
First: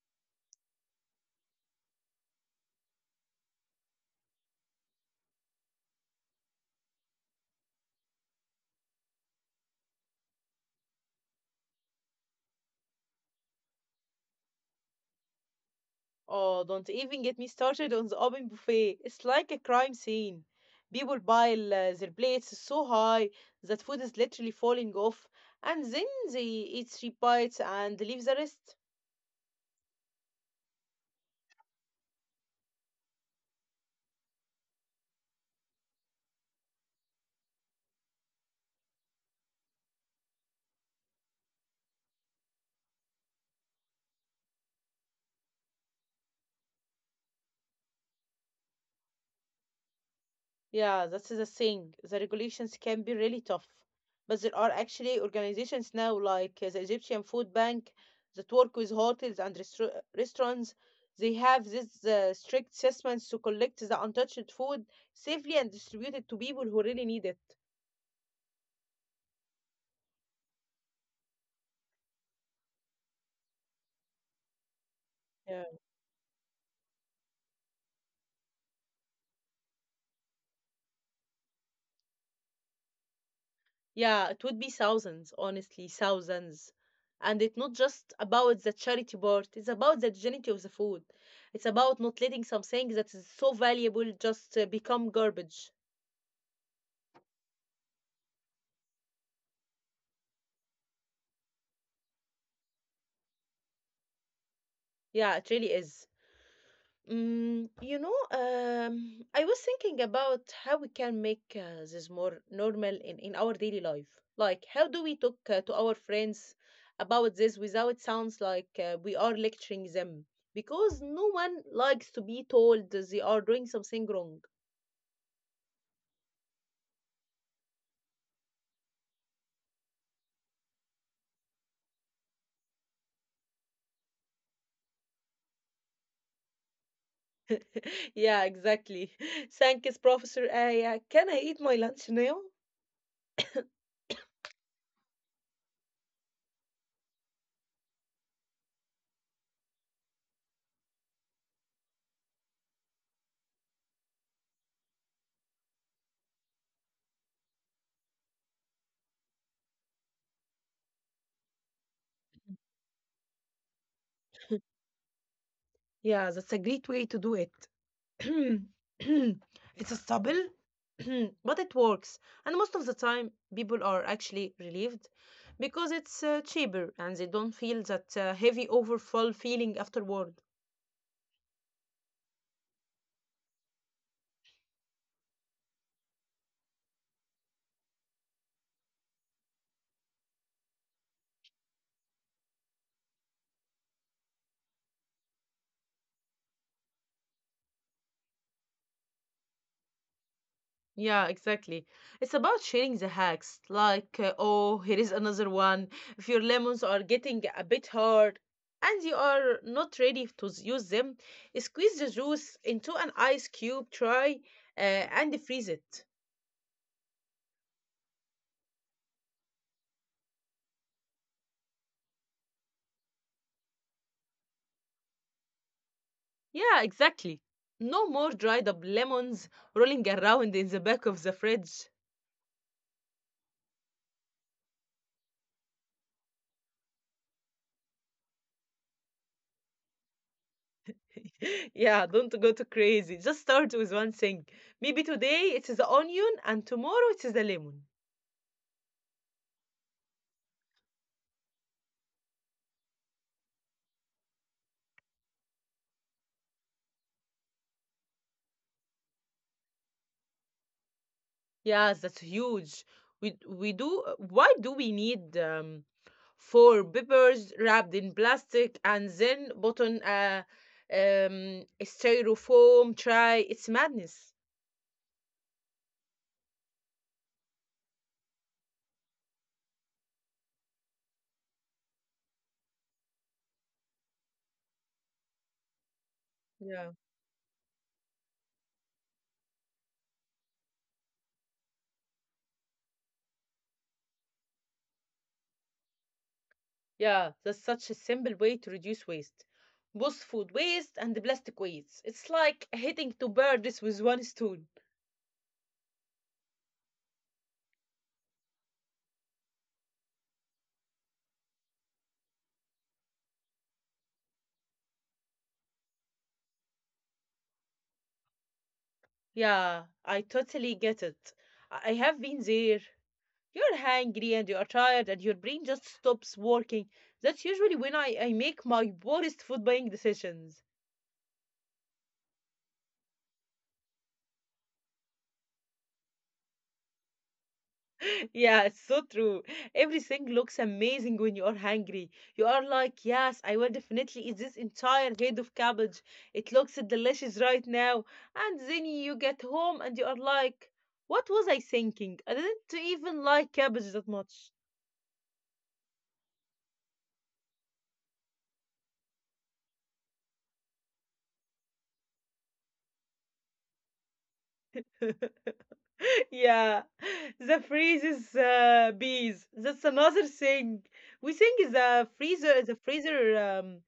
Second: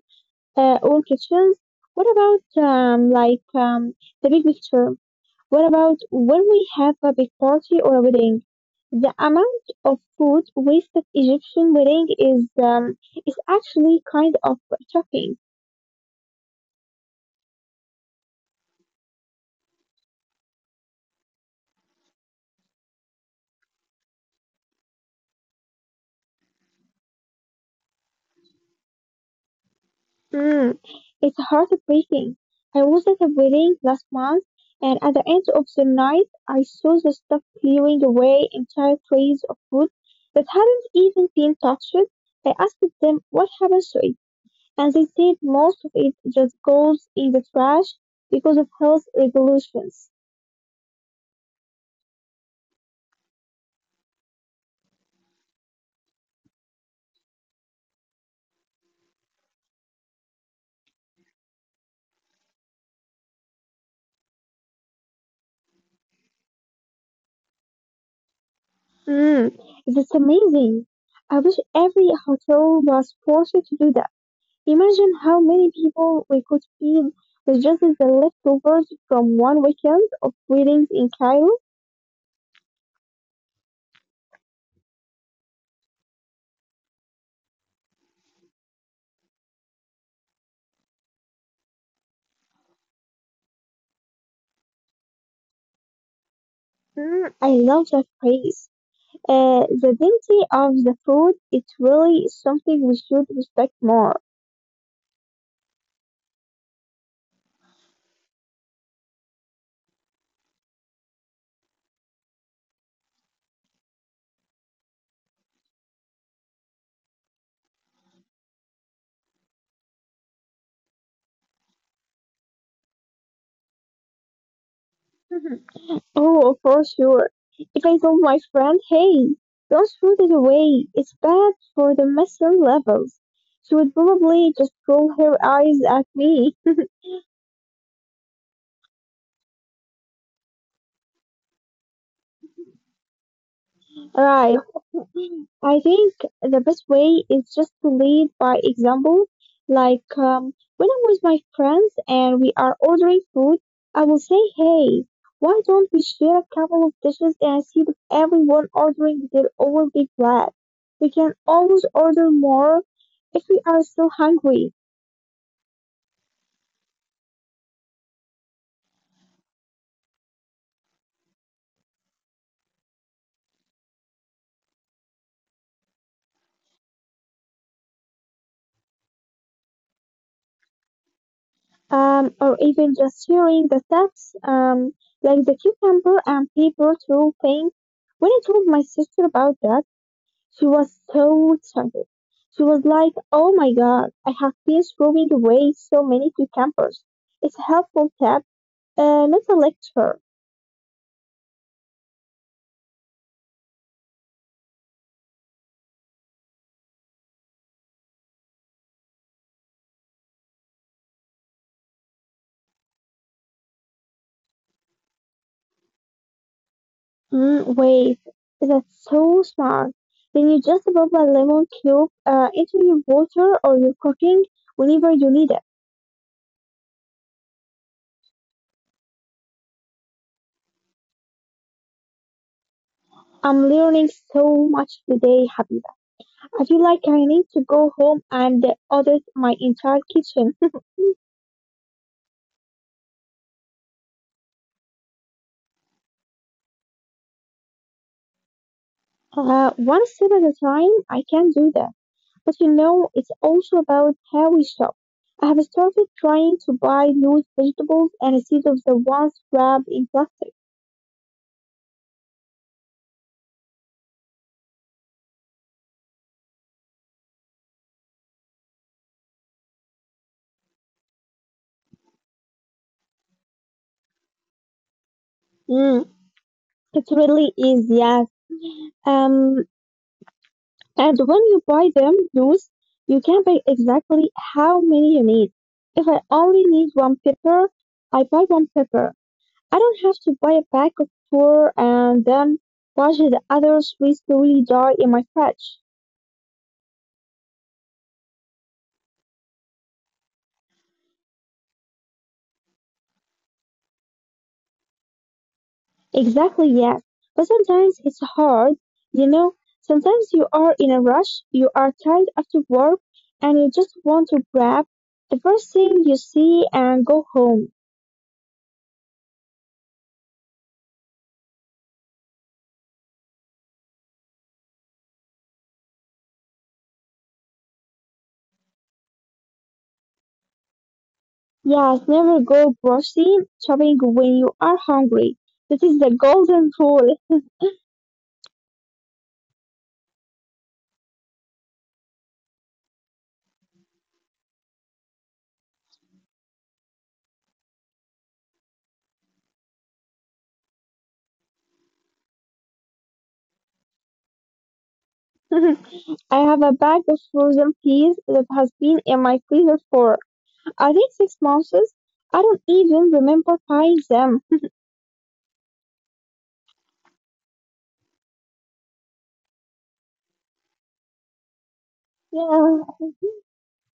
Speaker 2: own kitchens. What about the big picture? What about when we have a big party or a wedding? The amount of food wasted Egyptian wedding is actually kind of shocking.
Speaker 1: Oh, don't even get me started on the open buffet. It's like a crime scene. People pile their plates so high that food is literally falling off, and then they eat 3 bites and leave the rest.
Speaker 2: Mm, it's heartbreaking. I was at a wedding last month, and at the end of the night, I saw the staff clearing away entire trays of food that hadn't even been touched. I asked them what happened to it, and they said most of it just goes in the trash because of health regulations.
Speaker 1: Yeah, that's the thing. The regulations can be really tough. But there are actually organizations now, like the Egyptian Food Bank, that work with hotels and restaurants. They have these strict assessments to collect the untouched food safely and distribute it to people who really need it.
Speaker 2: Mm, that's amazing. I wish every hotel was forced to do that. Imagine how many
Speaker 1: Yeah.
Speaker 2: people we could feed with just the leftovers from one weekend of weddings in Cairo.
Speaker 1: Yeah, it would be thousands, honestly, thousands. And it's not just about the charity part, it's about the dignity of the food. It's about not letting something that is so valuable just become garbage.
Speaker 2: Mm, I love that phrase. The dignity of the food, it's really something we should respect more.
Speaker 1: Yeah, it really is. Mm, you know, I was thinking about how we can make this more normal in our daily life. Like, how do we talk to our friends about this without it sounds like we are lecturing them? Because no one likes to be told they are doing something wrong.
Speaker 2: Mhm. Oh, for sure. If I told my friend, hey, don't throw it away, it's bad for the methane levels, she would probably just roll her eyes at me.
Speaker 1: *laughs* Yeah, exactly. *laughs* Thank you, Professor Aya. Can I eat my lunch now?
Speaker 2: *laughs* Right. I think the best way is just to lead by example. When I'm with my friends and we are ordering food, I will say, "Hey, why don't we share a couple of dishes instead of everyone ordering their own big plate? We can always order more if we are still hungry."
Speaker 1: Yeah, that's a great way to do it. *clears throat* It's a stubble, *clears throat* but it works. And most of the time, people are actually relieved because it's cheaper and they don't feel that heavy overfall feeling afterward.
Speaker 2: Or even just sharing the steps, like the cucumber and pepper through thing. When I told my sister about that, she was so excited. She was like, "Oh my God, I have been throwing away so many cucumbers." It's a helpful tip, not a lecture.
Speaker 1: Yeah, exactly. It's about sharing the hacks, like, oh, here is another one. If your lemons are getting a bit hard and you are not ready to use them, squeeze the juice into an ice cube tray and freeze it.
Speaker 2: Mm, wait, that's so smart. Then you just rub a lemon cube into your water or your cooking whenever you need it.
Speaker 1: Yeah, exactly. No more dried up lemons rolling around in the back of the fridge.
Speaker 2: I'm learning so much today, Habiba. I feel like I need to go home and audit my entire kitchen. *laughs*
Speaker 1: *laughs* Yeah, don't go too crazy. Just start with one thing. Maybe today it is the onion and tomorrow it is the lemon.
Speaker 2: One step at a time, I can do that. But you know, it's also about how we shop. I have started trying to buy loose vegetables and instead of the ones wrapped in plastic.
Speaker 1: Yes, that's huge. We do why do we need four peppers wrapped in plastic and then put on a styrofoam tray? It's madness.
Speaker 2: Mm, it really is, yes. Um, and when you buy them loose, you can buy exactly how many you need. If I only need
Speaker 1: Yeah.
Speaker 2: one pepper, I buy one pepper. I don't have to buy a pack of four and then watch the other three slowly die in my fridge.
Speaker 1: Yeah, that's such a simple way to reduce waste. Both food waste and the plastic waste. It's like hitting two birds with one stone.
Speaker 2: Exactly, yes. But sometimes it's hard, you know. Sometimes you are in a rush, you are tired after work, and you just want to grab the first thing you see and go home.
Speaker 1: Yeah, I totally get it. I have been there. You're hungry and you are tired and your brain just stops working. That's usually when I make my worst food buying decisions.
Speaker 2: Yes, never go grocery shopping when you are hungry. This is the golden rule.
Speaker 1: Yeah, it's so true. Everything looks amazing when you are hungry. You are like, yes, I will definitely eat this entire head of cabbage. It looks delicious right now. And then you get home and you are like, what was I thinking? I didn't even like cabbage that much.
Speaker 2: *laughs* I have a bag of frozen peas that has been in my freezer for, I think, 6 months. I don't even remember buying them.
Speaker 1: *laughs* Yeah, the freeze is bees. That's another thing. We think the
Speaker 2: Yeah.
Speaker 1: freezer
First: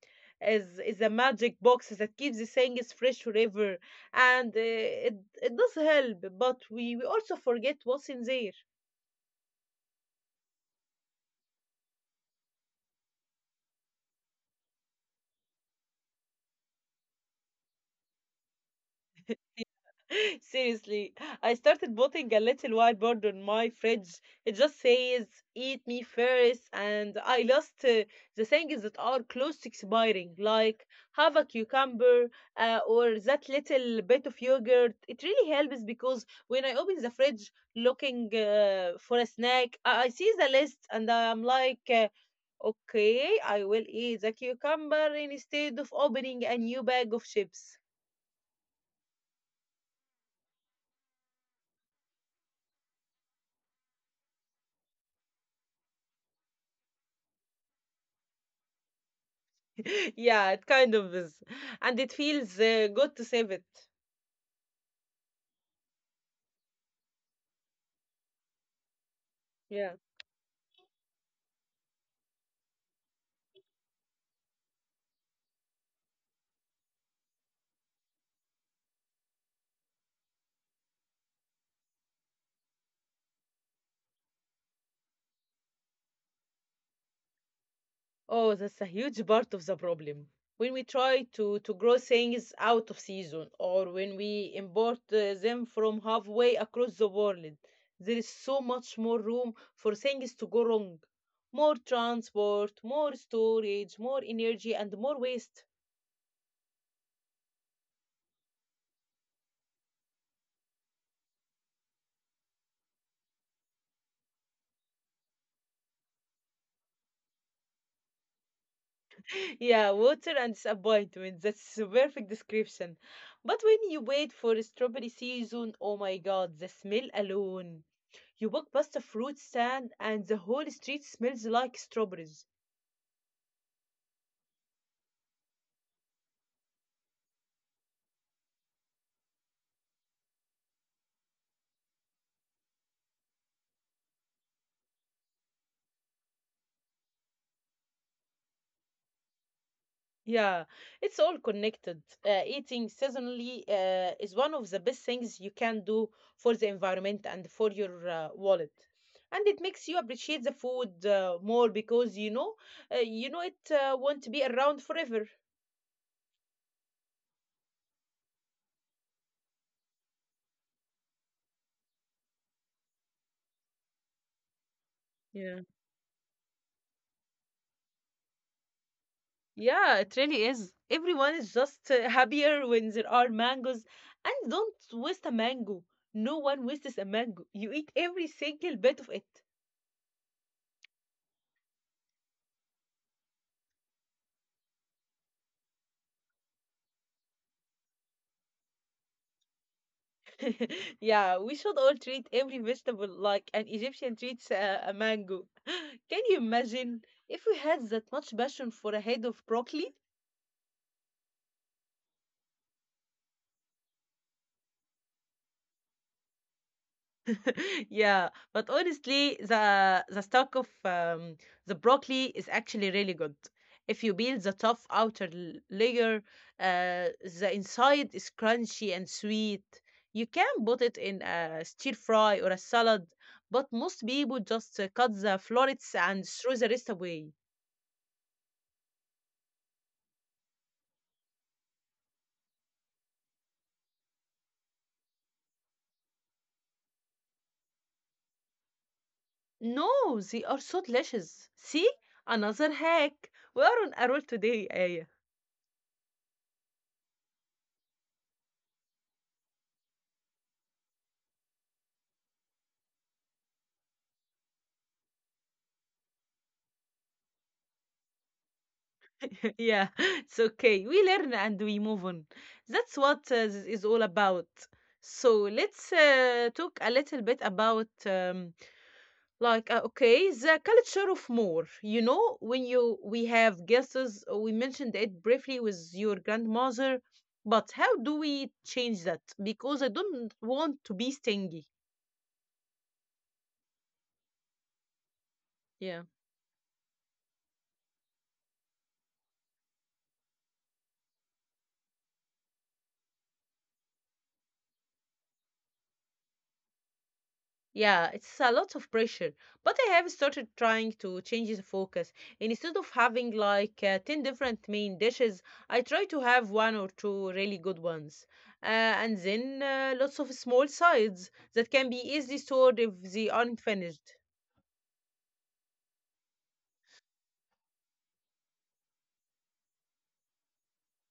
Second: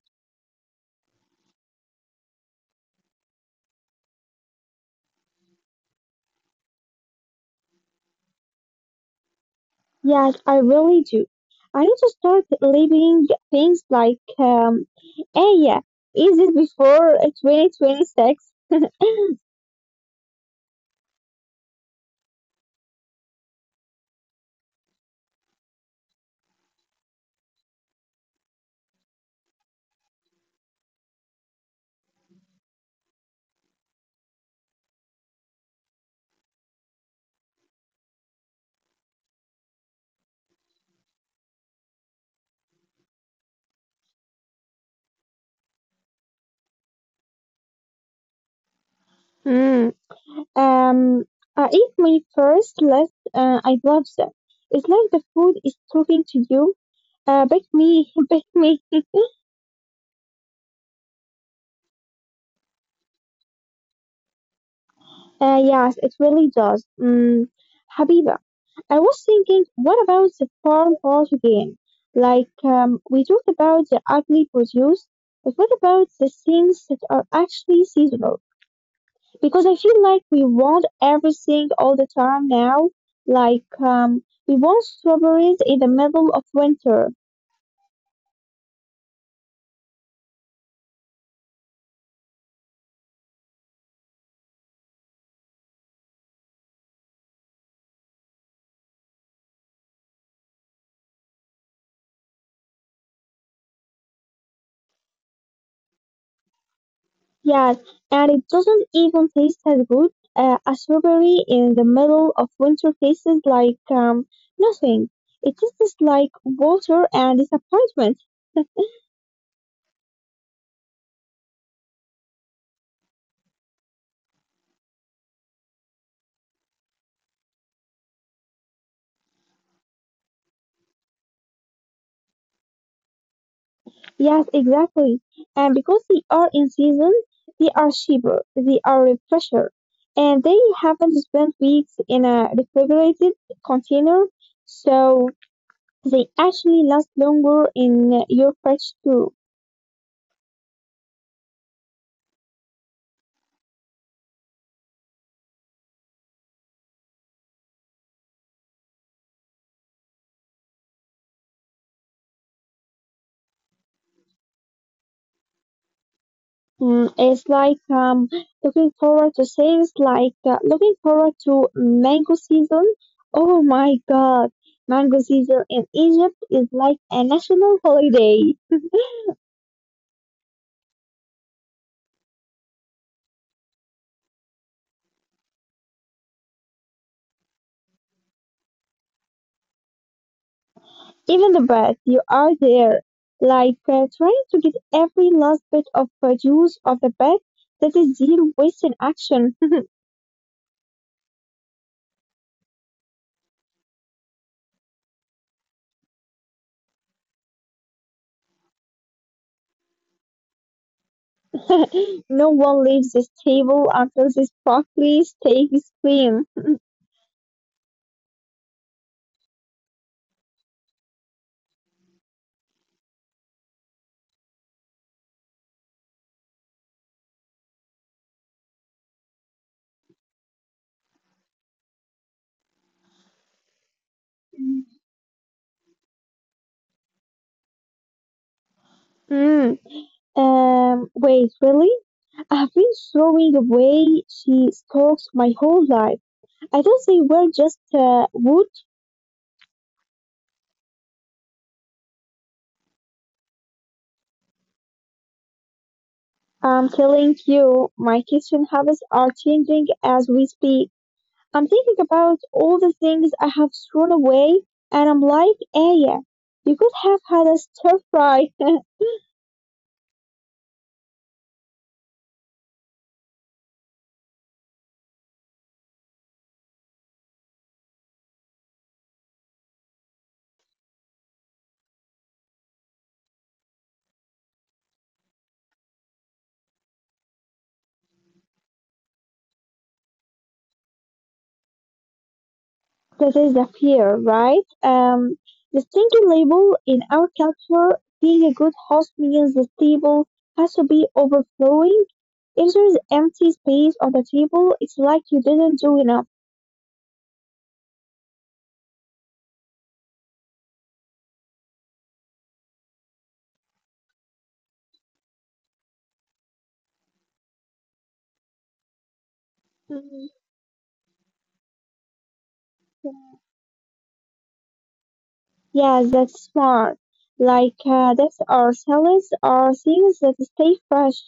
Speaker 1: is a magic box that keeps the things fresh forever, and it does help. But we also forget what's in there.
Speaker 2: Yes, I really do. I need to start leaving things like, hey, yeah, is it before 2026? *laughs*
Speaker 1: *laughs* Seriously, I started putting a little whiteboard on my fridge. It just says, eat me first, and I lost the things that are close to expiring, like have a cucumber or that little bit of yogurt. It really helps because when I open the fridge looking for a snack, I see the list and I'm like, okay, I will eat the cucumber instead of opening a new bag of chips.
Speaker 2: Mm. Um, I eat my first list. I love that. It's like the food is talking to you. Beg me, *laughs* beg me. *laughs*
Speaker 1: *laughs* Yeah, it kind of is. And it feels good to save it.
Speaker 2: Yes, it really does. Mm, Habiba. I was thinking,
Speaker 1: Yeah.
Speaker 2: what about the farm part again? We talked about the ugly produce, but what about the things that are actually seasonal? Because I feel like we want everything all the time now. We want strawberries in the middle of winter.
Speaker 1: Oh, that's a huge part of the problem. When we try to grow things out of season or when we import them from halfway across the world, there is so much more room for things to go wrong. More transport, more storage, more energy, and more waste.
Speaker 2: Yes, and it doesn't even taste as good. A strawberry in the middle of winter tastes like nothing. It tastes like water and disappointment.
Speaker 1: Yeah, water and disappointment. That's a perfect description. But when you wait for a strawberry season, oh my god, the smell alone. You walk past a fruit stand and the whole street smells like strawberries.
Speaker 2: Yes, exactly. And because they are in season, they are cheaper, they are fresher, and they haven't spent weeks in a refrigerated container, so they actually last longer in your fridge too.
Speaker 1: Yeah, it's all connected. Eating seasonally is one of the best things you can do for the environment and for your wallet. And it makes you appreciate the food more because you know it won't be around forever.
Speaker 2: Mm, it's like looking forward to things like looking forward to mango season. Oh my God, mango
Speaker 1: Yeah.
Speaker 2: season in Egypt is like a national holiday.
Speaker 1: Yeah, it really is. Everyone is just happier when there are mangoes. And don't waste a mango. No one wastes a mango. You eat every single bit of it.
Speaker 2: Even the best, you are there, trying to get every last bit of juice of the bag. That is zero waste in action.
Speaker 1: *laughs* Yeah, we should all treat every vegetable like an Egyptian treats a mango. *gasps* *laughs* Can you imagine if we had that much passion for a head of broccoli?
Speaker 2: *laughs* No one leaves this table until this broccoli steak is clean.
Speaker 1: *laughs* Yeah, but honestly, the stock of the broccoli is actually really good. If you peel the tough outer layer, uh, the inside is crunchy and sweet. You can put it in a stir fry or a salad, but most people just cut the florets and throw the rest away.
Speaker 2: Mm. Wait, really? I've been throwing away she stalks my whole life. I thought they were just wood.
Speaker 1: No, they are so delicious. See, another hack. We are on a roll today, eh?
Speaker 2: I'm telling you, my kitchen habits are changing as we speak. I'm thinking about all the things I have thrown away, and I'm like, Aya, you could have had a stir fry. *laughs* That
Speaker 1: Yeah, *laughs* it's okay. We learn and we move on. That's what this is all about. So let's talk a little bit about okay, the culture of more. You know, when you we have guests, we mentioned it briefly with your grandmother, but how do we change that? Because I don't want to be stingy.
Speaker 2: is the fear, right? The
Speaker 1: Yeah.
Speaker 2: stinking label in our culture, being a good host means the table has to be overflowing. If there's empty space on the table, it's like you didn't do enough.
Speaker 1: Yeah, it's a lot of pressure, but I have started trying to change the focus. Instead of having 10 different main dishes, I try to have one or two really good ones. And then
Speaker 2: Mhm.
Speaker 1: lots of small sides that can be easily stored if they aren't finished.
Speaker 2: Yeah, that's smart. That's our salads are things that stay fresh.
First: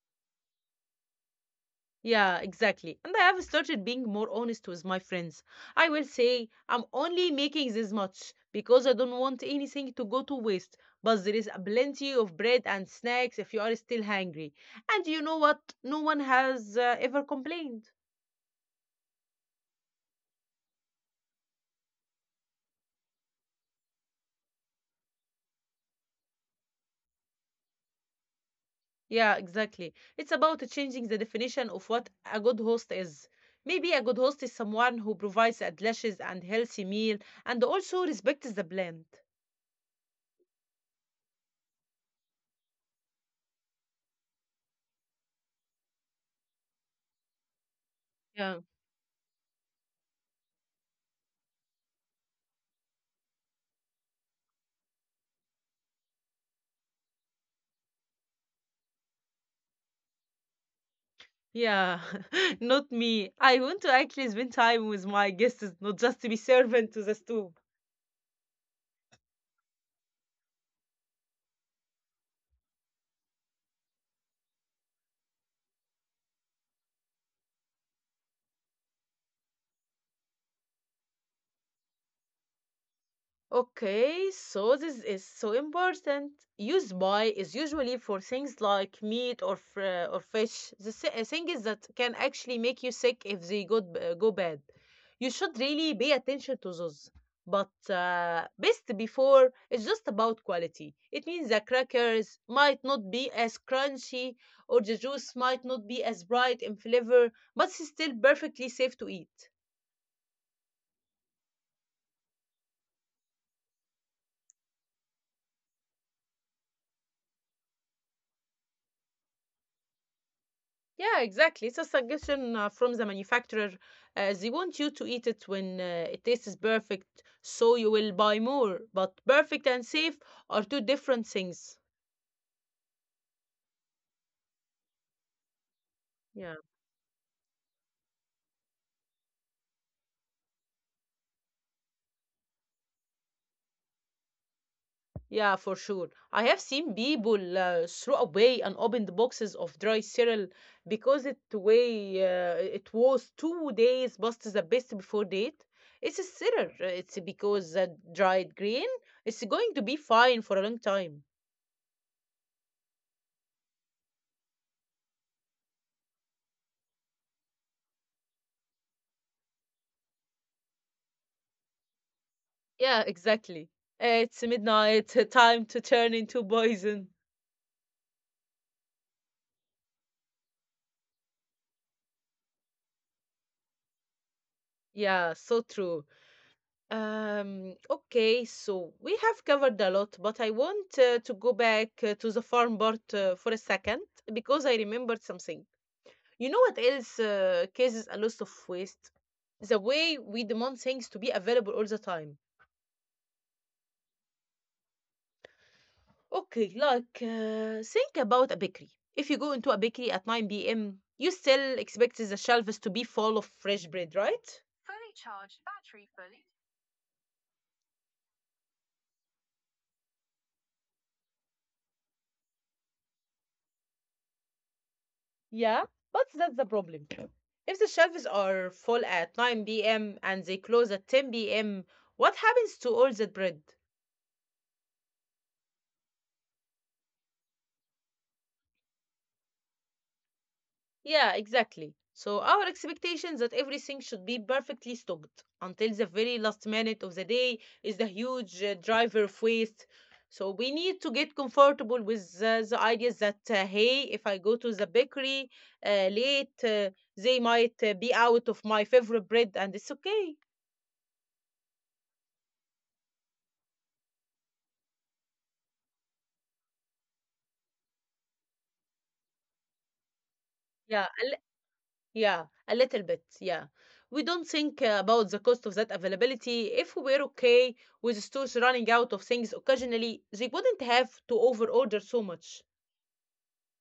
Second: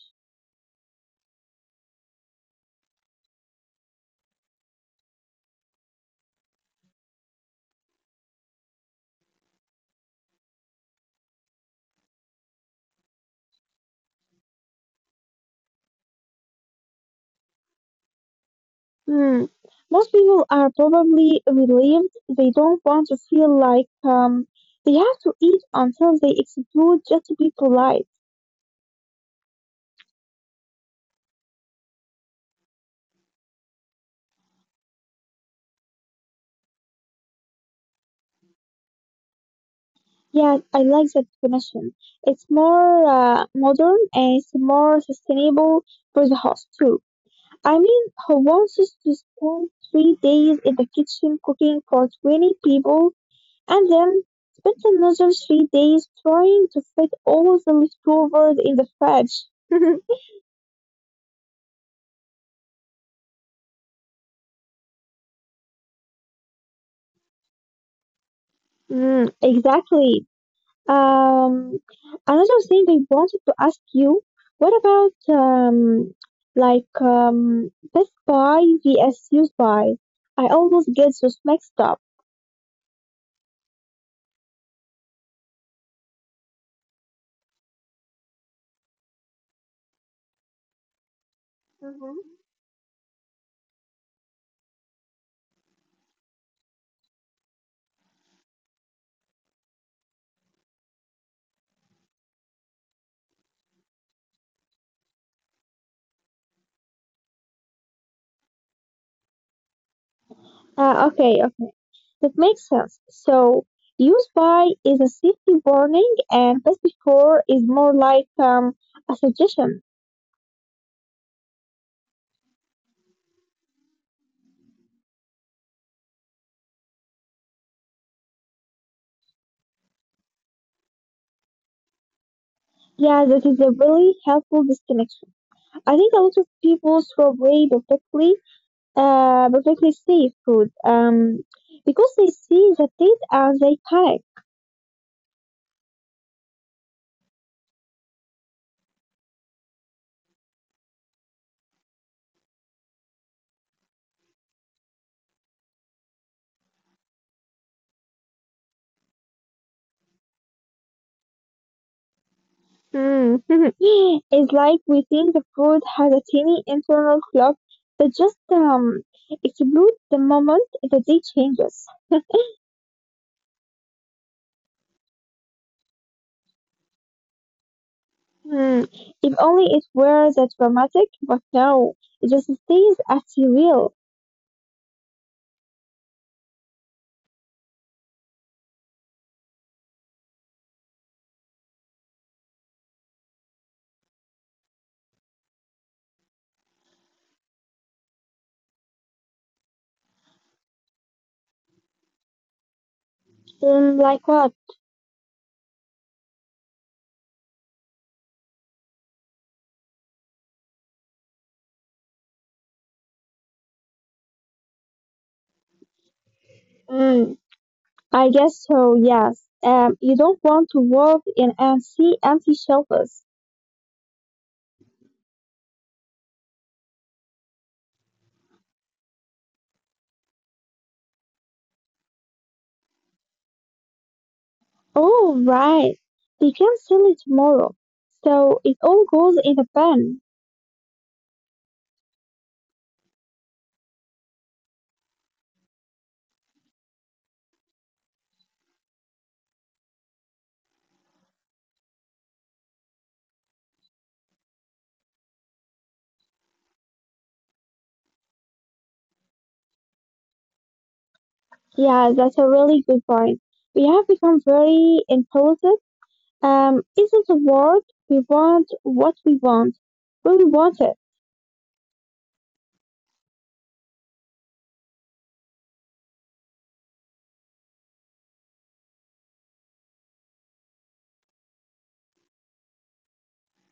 Speaker 1: Yeah, exactly. And I have started being more honest with my friends. I will say, I'm only making this much because I don't want anything to go to waste. But there is a plenty of bread and snacks if you are still hungry. And you know what? No one has ever complained.
Speaker 2: Hmm. Most people are probably relieved they don't want to feel like they have to eat until they explode just to be polite.
Speaker 1: Yeah, exactly. It's about changing the definition of what a good host is. Maybe a good host is someone who provides a delicious and healthy meal and also respects the blend.
Speaker 2: Yeah, I like that definition. It's more modern and it's more sustainable for the host too. I mean, who
Speaker 1: Yeah.
Speaker 2: wants us to spend 3 days in the kitchen cooking for 20 people and then spend another 3 days trying to fit all the leftovers in the fridge? *laughs*
Speaker 1: Yeah, *laughs* not me. I want to actually spend time with my guests, not just to be servant to the stew.
Speaker 2: Mm, exactly. Um, Another thing I wanted to ask you, what about Best Buy vs. VSU Buy? I always get those mixed up.
Speaker 1: Okay, so this is so important. Used by is usually for things like meat or or fish. The thing is that can
Speaker 2: hmm
Speaker 1: actually make you sick if they go bad. You should really pay attention to those. But best before is just about quality. It means the crackers might not be as crunchy or the juice might not be as bright in flavor, but it's still perfectly safe to eat.
Speaker 2: Okay, okay, that makes sense. So, use Buy is a safety warning, and best before is more like a suggestion.
Speaker 1: Yeah, exactly. It's a suggestion from the manufacturer. They want you to eat it when it tastes perfect, so you will buy more. But perfect and safe are two different things.
Speaker 2: Yeah, that is a really helpful disconnection. I think a lot
Speaker 1: Yeah,
Speaker 2: of people throw away perfectly perfectly safe food because they see the taste and they panic.
Speaker 1: yeah, for sure. I have seen people throw away and open the boxes of dry cereal because it was 2 days past the best before date. It's a cereal. It's because the dried grain. It's going to be fine for a long time.
Speaker 2: Hmm. *laughs* It's like we think the food has a tiny internal clock that just explodes the moment the day changes.
Speaker 1: Yeah, exactly. It's midnight, *laughs* time to turn into poison.
Speaker 2: Hmm. If only it were that dramatic, but no, it just stays as you will.
Speaker 1: Yeah, so true. Okay, so we have covered a lot, but I want to go back to the farm part for a second because I remembered something. You know what else causes a lot of waste? The way we demand things to be available all the time.
Speaker 2: Mm, like what?
Speaker 1: Okay, think about a bakery. If you go into a bakery at 9 p.m., you still expect the shelves to be full of fresh bread, right?
Speaker 2: Mm, I guess so, yes. You don't want to walk in and see empty shelves.
Speaker 1: Yeah, but that's the problem. If the shelves are full at 9 p.m. and they close at 10 p.m., what happens to all that bread?
Speaker 2: Oh, right. They can sell it tomorrow. So it all goes in a bin.
Speaker 1: Yeah, exactly. So our expectations that everything should be perfectly stocked until the very last minute of the day is the huge driver of waste. So we need to get comfortable with the ideas that hey, if I go to the bakery uh, late, uh, they might be out of my favorite bread, and it's okay.
Speaker 2: Yeah, that's a really good point. We have become very impulsive. Isn't the word we want what we want when we want
Speaker 1: Yeah,
Speaker 2: it?
Speaker 1: Yeah, a little bit, yeah. We don't think about the cost of that availability. If we were okay with stores running out of things occasionally, they wouldn't have to overorder so much.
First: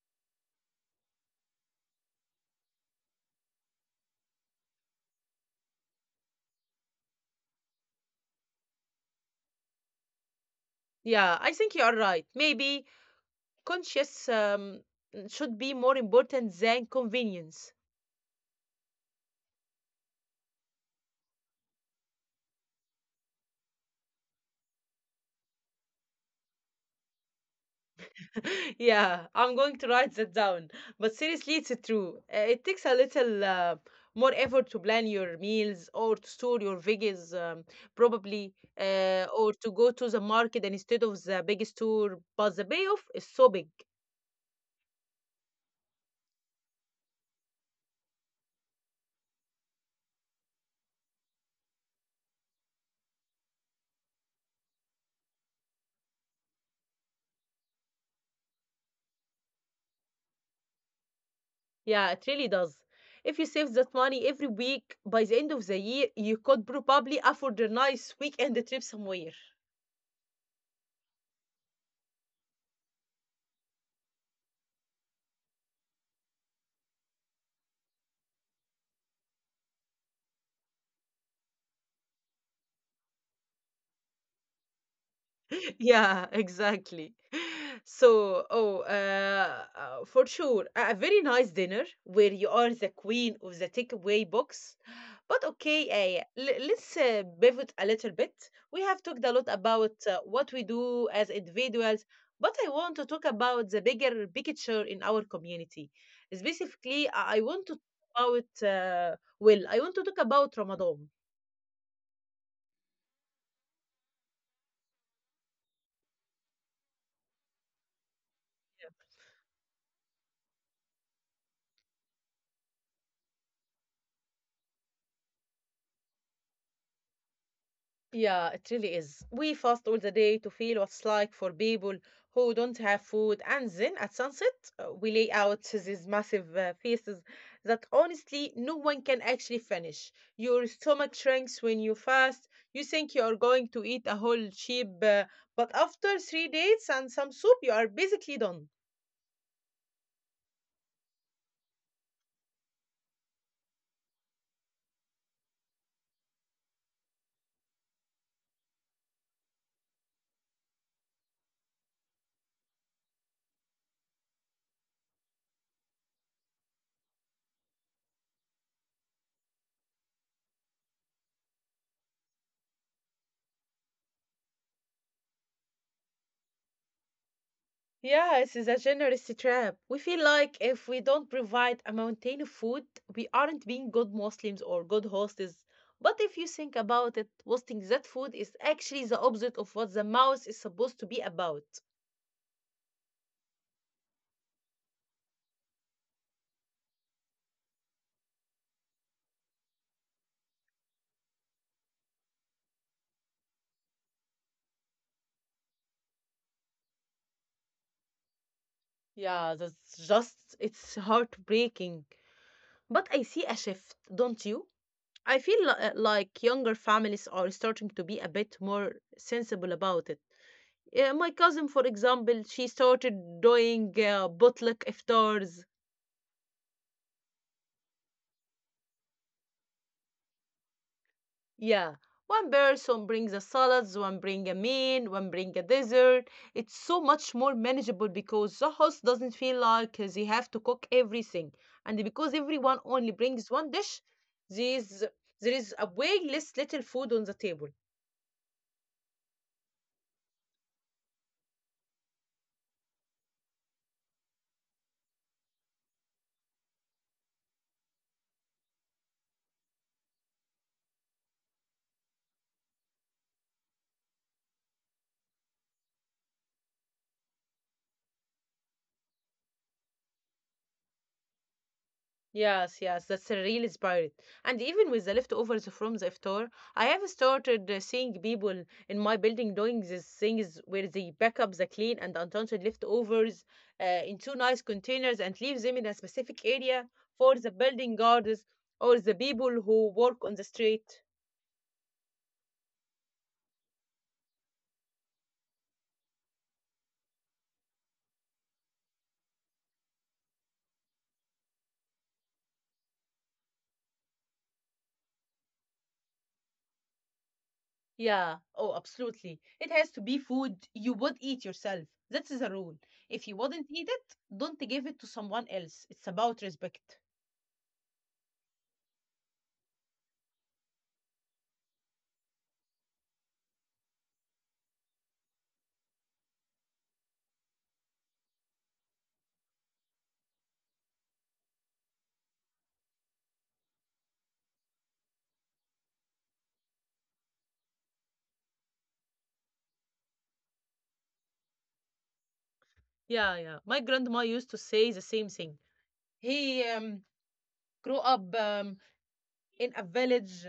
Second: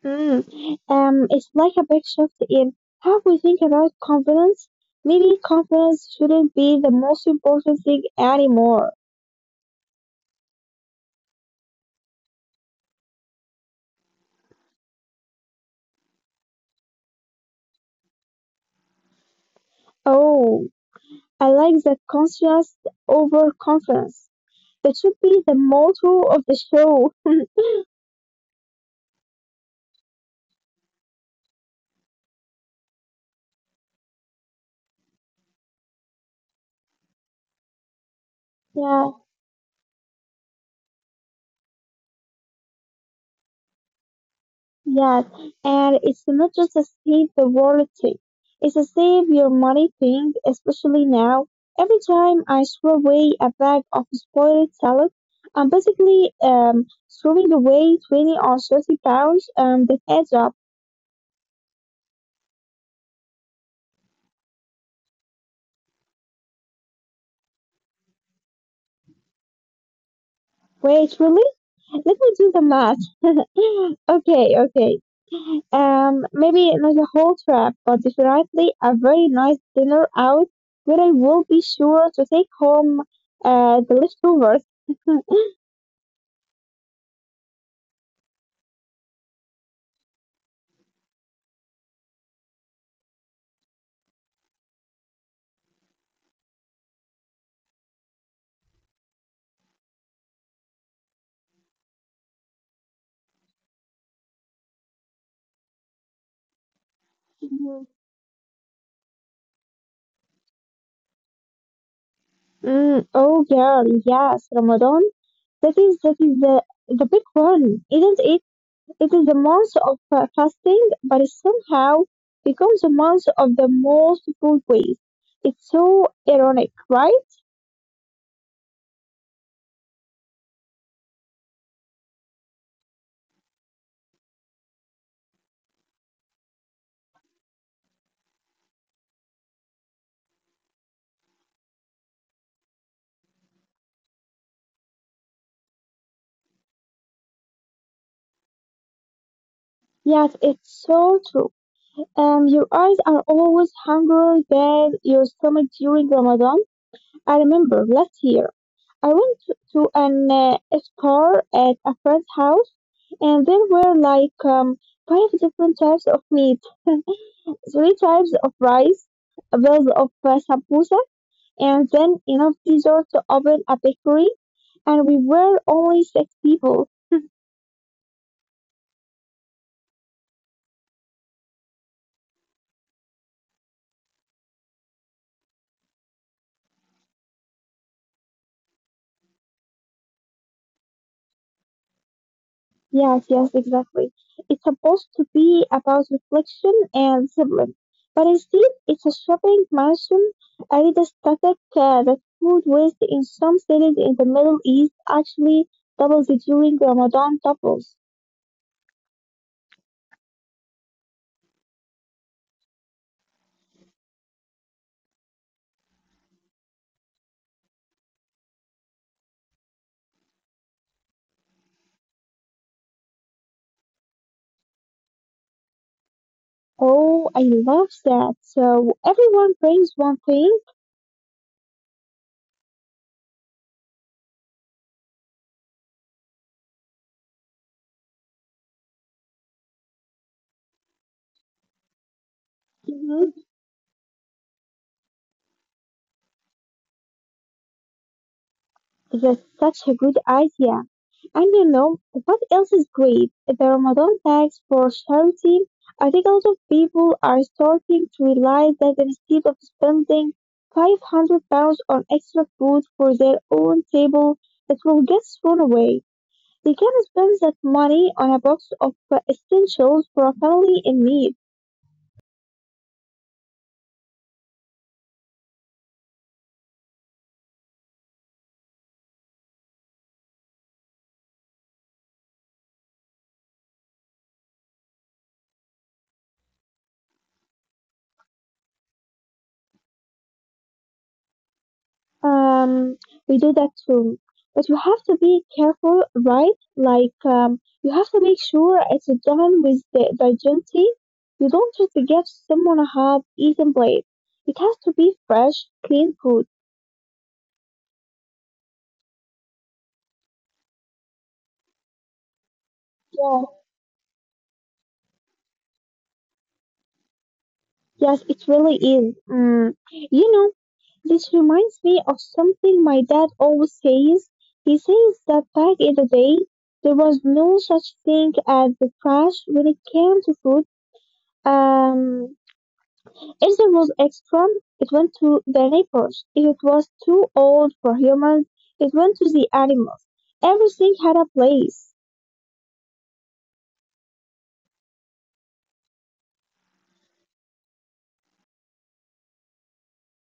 Speaker 2: Mm. It's like a big shift in how we think about confidence. Maybe confidence shouldn't be the most important thing anymore.
Speaker 1: Yeah, I think you are right. Maybe conscious should be more important than convenience.
Speaker 2: Oh, I like that conscious overconfidence. That should be the motto of the show.
Speaker 1: *laughs* Yeah, I'm going to write that down. But seriously, it's true. It takes a little more effort to plan your meals or to store your veggies, probably,
Speaker 2: Yeah,
Speaker 1: or to go to the market and instead of the big store. But the payoff is so big.
Speaker 2: yeah. And it's not just a save the world thing. It's a save your money thing, especially now. Every time I throw away a bag of spoiled salad, I'm basically throwing away 20 or 30 pounds that adds up.
Speaker 1: Yeah, it really does. If you save that money every week, by the end of the year, you could probably afford a nice weekend trip somewhere.
Speaker 2: Wait, really? Let me do the math. *laughs* Okay, okay. Maybe not a whole trip, but definitely a very nice dinner out where I will be sure to take home the leftovers. *laughs*
Speaker 1: *laughs* Yeah, exactly. So, oh, for sure, a very nice dinner where you are the queen of the takeaway box. But okay, let's pivot a little bit. We have talked a lot about what we do as individuals, but I want to talk about the bigger picture in our community. Specifically, I want to talk about, well, I want to talk about Ramadan.
Speaker 2: Mm, oh girl, yes, Ramadan. That is the big one, isn't it? It is the month of fasting, but it somehow becomes the month of the most food waste. It's so ironic, right?
Speaker 1: Yeah, it really is. We fast all the day to feel what's like for people who don't have food, and then at sunset, we lay out these massive feasts that honestly no one can actually finish. Your stomach shrinks when you fast. You think you are going to eat a whole sheep, but after three dates and some soup, you are basically done.
Speaker 2: Yes, it's so true. Your eyes are always hungrier than your stomach during Ramadan. I remember last year I went to an iftar at a friend's house, and there were like 5 different types of meat, *laughs* 3 types of rice, those of sambusa, and then enough dessert to open a bakery. And we were only 6 people.
Speaker 1: Yes, it's a generous trap. We feel like if we don't provide a mountain of food, we aren't being good Muslims or good hosts. But if you think about it, wasting that food is actually the opposite of what the mouse is supposed to be about.
Speaker 2: Yes, yes, exactly. It's supposed to be about reflection and sibling, but instead it's a shopping marathon. I read a static that food waste in some cities in the Middle East actually doubles during Ramadan doubles.
Speaker 1: Yeah, that's just, it's heartbreaking. But I see a shift, don't you? I feel like younger families are starting to be a bit more sensible about it. Yeah, my cousin, for example, she started doing bootleg iftars.
Speaker 2: Oh, I love that. So everyone brings one thing.
Speaker 1: Yeah. One person brings the salads, one bring a main, one bring a dessert. It's so much more manageable because the host doesn't feel like they have to cook everything. And because everyone only
Speaker 2: hmm
Speaker 1: brings one dish, there is, there is a way less little food on the table.
Speaker 2: That's such a good idea. And you know what else is great? The Ramadan tax for charity. I think a lot of people are starting to realize that instead of spending 500 pounds on extra food for their own table that will get thrown away, they can spend that money on a box of essentials for a family in need.
Speaker 1: Yes, yes, that's a real spirit. And even with the leftovers from the iftar, I have started seeing people in my building doing these things where they pack up the clean and unwanted leftovers into nice containers and leave them in a specific area for the building guards or the people who work on the street.
Speaker 2: Um, we do that too. But you have to be careful, right? Like, you have to make sure it's done with the dignity. You don't just give someone a half-eaten plate. It has to be fresh, clean food.
Speaker 1: Yeah, oh, absolutely. It has to be food you would eat yourself. That's the rule. If you
Speaker 2: Yeah.
Speaker 1: wouldn't eat it, don't give it to someone else. It's about respect.
Speaker 2: Yes, it really is. Mm. You know, this reminds me of something my dad always says. He says that back in the day, there was no such thing as the trash when it came to food. Um, If there was extra, it went to the neighbors. If it was too old for humans, it went to the animals. Everything had a place.
Speaker 1: Yeah, yeah. My grandma used to say the same thing. He grew up in a village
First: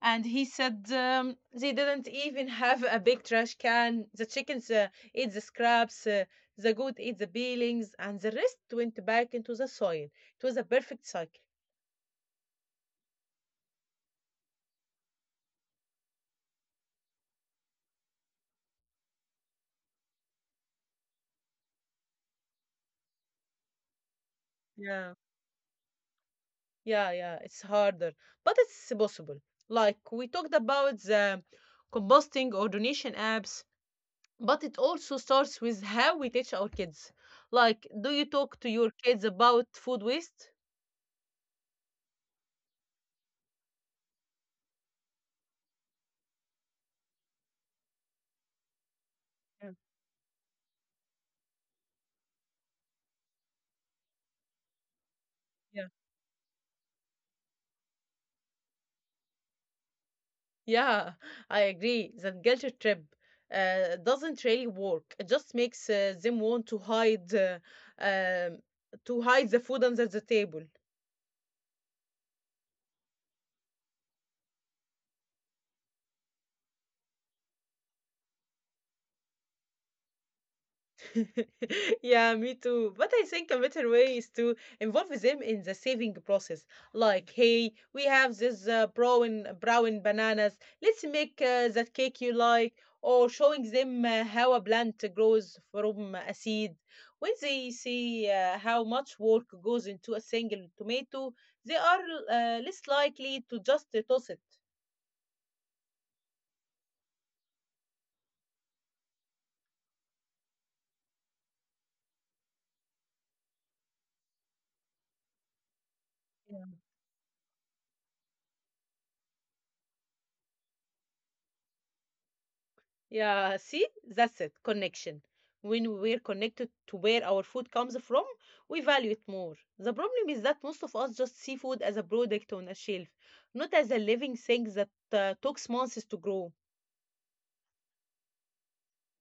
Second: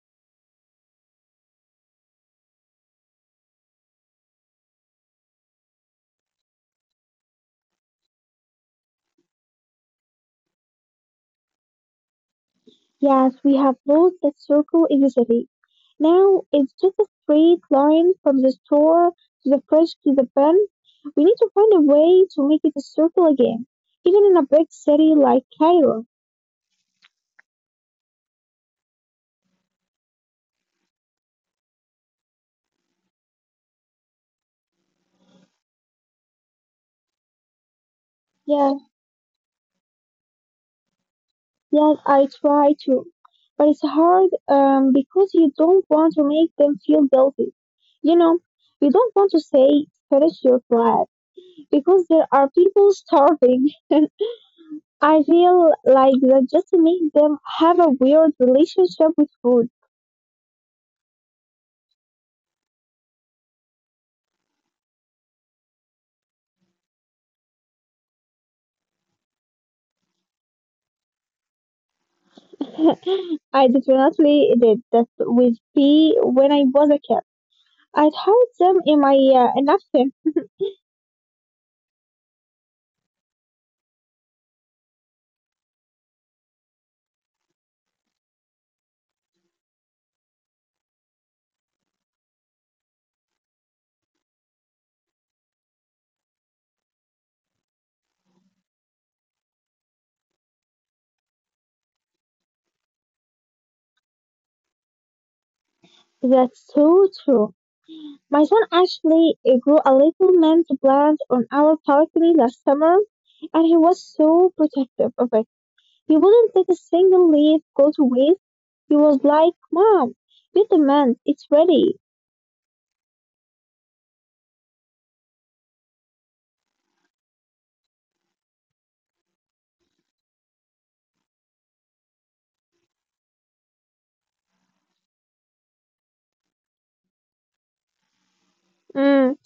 Speaker 1: and he said they didn't even have a big trash can. The chickens ate the scraps, the goat ate the peelings, and the rest went back into the soil. It was a perfect cycle.
Speaker 2: Yes, we have lost that circle in the city. Now it's just a straight line from the store to the fridge to the pen. We need to find a way to make it a circle again, even in a big city
Speaker 1: Yeah,
Speaker 2: like Cairo.
Speaker 1: yeah, yeah. It's harder, but it's possible. Like we talked about the composting or donation apps, but it also starts with how we teach our kids. Like, do you talk to
Speaker 2: Yeah.
Speaker 1: your kids about food waste?
Speaker 2: Yes, I try to. But it's hard because you don't want to make them feel guilty. You know, you don't want to
Speaker 1: Yeah,
Speaker 2: say, finish your flat, because there are people starving. *laughs* I feel
Speaker 1: yeah,
Speaker 2: like that just makes them have a weird relationship with food.
Speaker 1: Yeah, I agree. That guilt trip doesn't really work. It just makes them want to um, to hide the food under the table.
Speaker 2: *laughs* I definitely did that with pee when I was a kid. I told them in my napkin.
Speaker 1: *laughs* Yeah, me too. But I think a better way is to involve them in the saving process. Like, hey, we have this brown bananas. Let's make that cake you like. Or showing them how a plant grows from a seed. When they see how much work goes into a single tomato, they are less likely to just toss it.
Speaker 2: That's so true. My son actually grew a little mint plant on our balcony last summer, and he was so protective of it. He wouldn't let a single leaf go to waste. He was like, Mom, get the mint, it's ready.
Speaker 1: Yeah, see, that's it, connection. When we're connected to where our food comes from, we value it more. The problem is that most of us just see food as a product on a shelf, not as a living thing that takes months to grow.
Speaker 2: Mm,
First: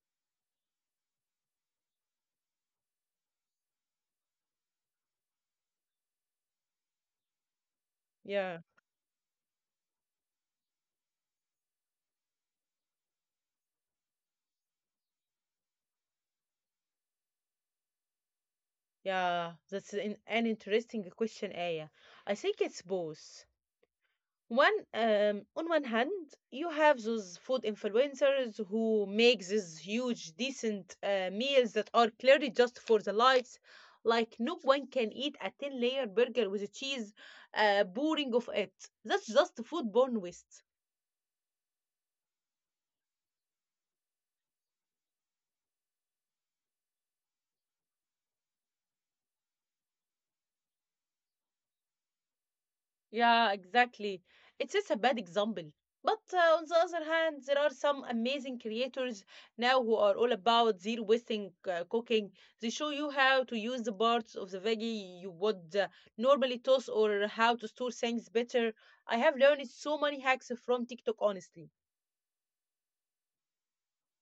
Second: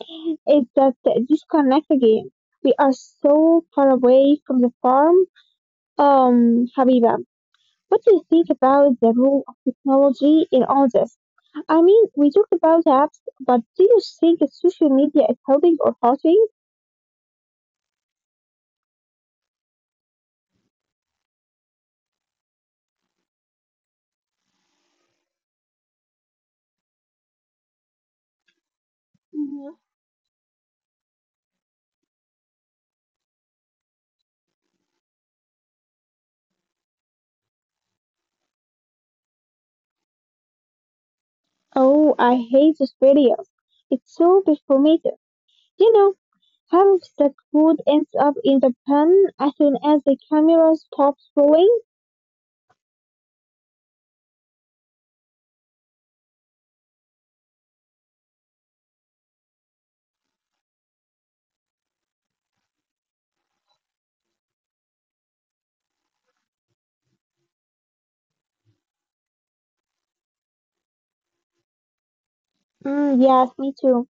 Speaker 2: it's that disconnect again. We are so far away from the farm. Habiba, what do you think
Speaker 1: Yeah,
Speaker 2: about the role of technology in all this? I mean, we talked about apps, but do you think that social media is helping or hurting?
Speaker 1: yeah, that's an interesting question, Aya. I think it's both. On one hand, you have those food influencers who make these
Speaker 2: Mhm.
Speaker 1: huge, decent meals that are clearly just for the likes. Like no one can eat a ten-layer burger with cheese, boring of it. That's just foodborne waste.
Speaker 2: Oh, I hate those videos. It's so performative. You know, half of that food ends up in the pan as soon as the camera stops rolling.
Speaker 1: Yeah, exactly. It's just a bad example. But on the other hand, there are some amazing creators now who are all about zero wasting cooking. They show you how to use the parts of the veggie you would normally toss or how to store things better. I have learned so many hacks from TikTok, honestly.
Speaker 2: Mm, yes, me too.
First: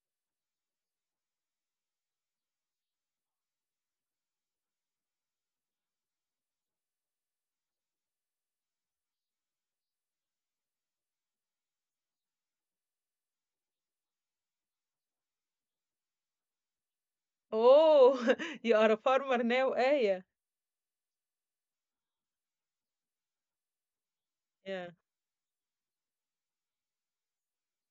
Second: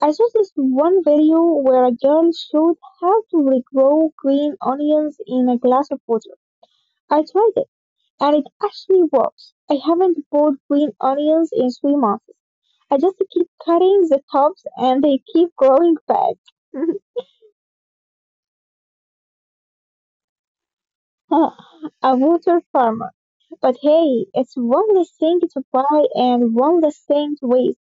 Speaker 2: I saw this one video where a girl showed how to regrow green onions in a glass of water. I tried it, and it actually works. I haven't bought green onions in 3 months. I just keep cutting the tops, and they keep growing back. *laughs*
Speaker 1: Oh, *laughs* you are a farmer now, Aya.
Speaker 2: A water farmer. But hey, it's
Speaker 1: Yeah.
Speaker 2: one less thing to buy and one less thing to waste.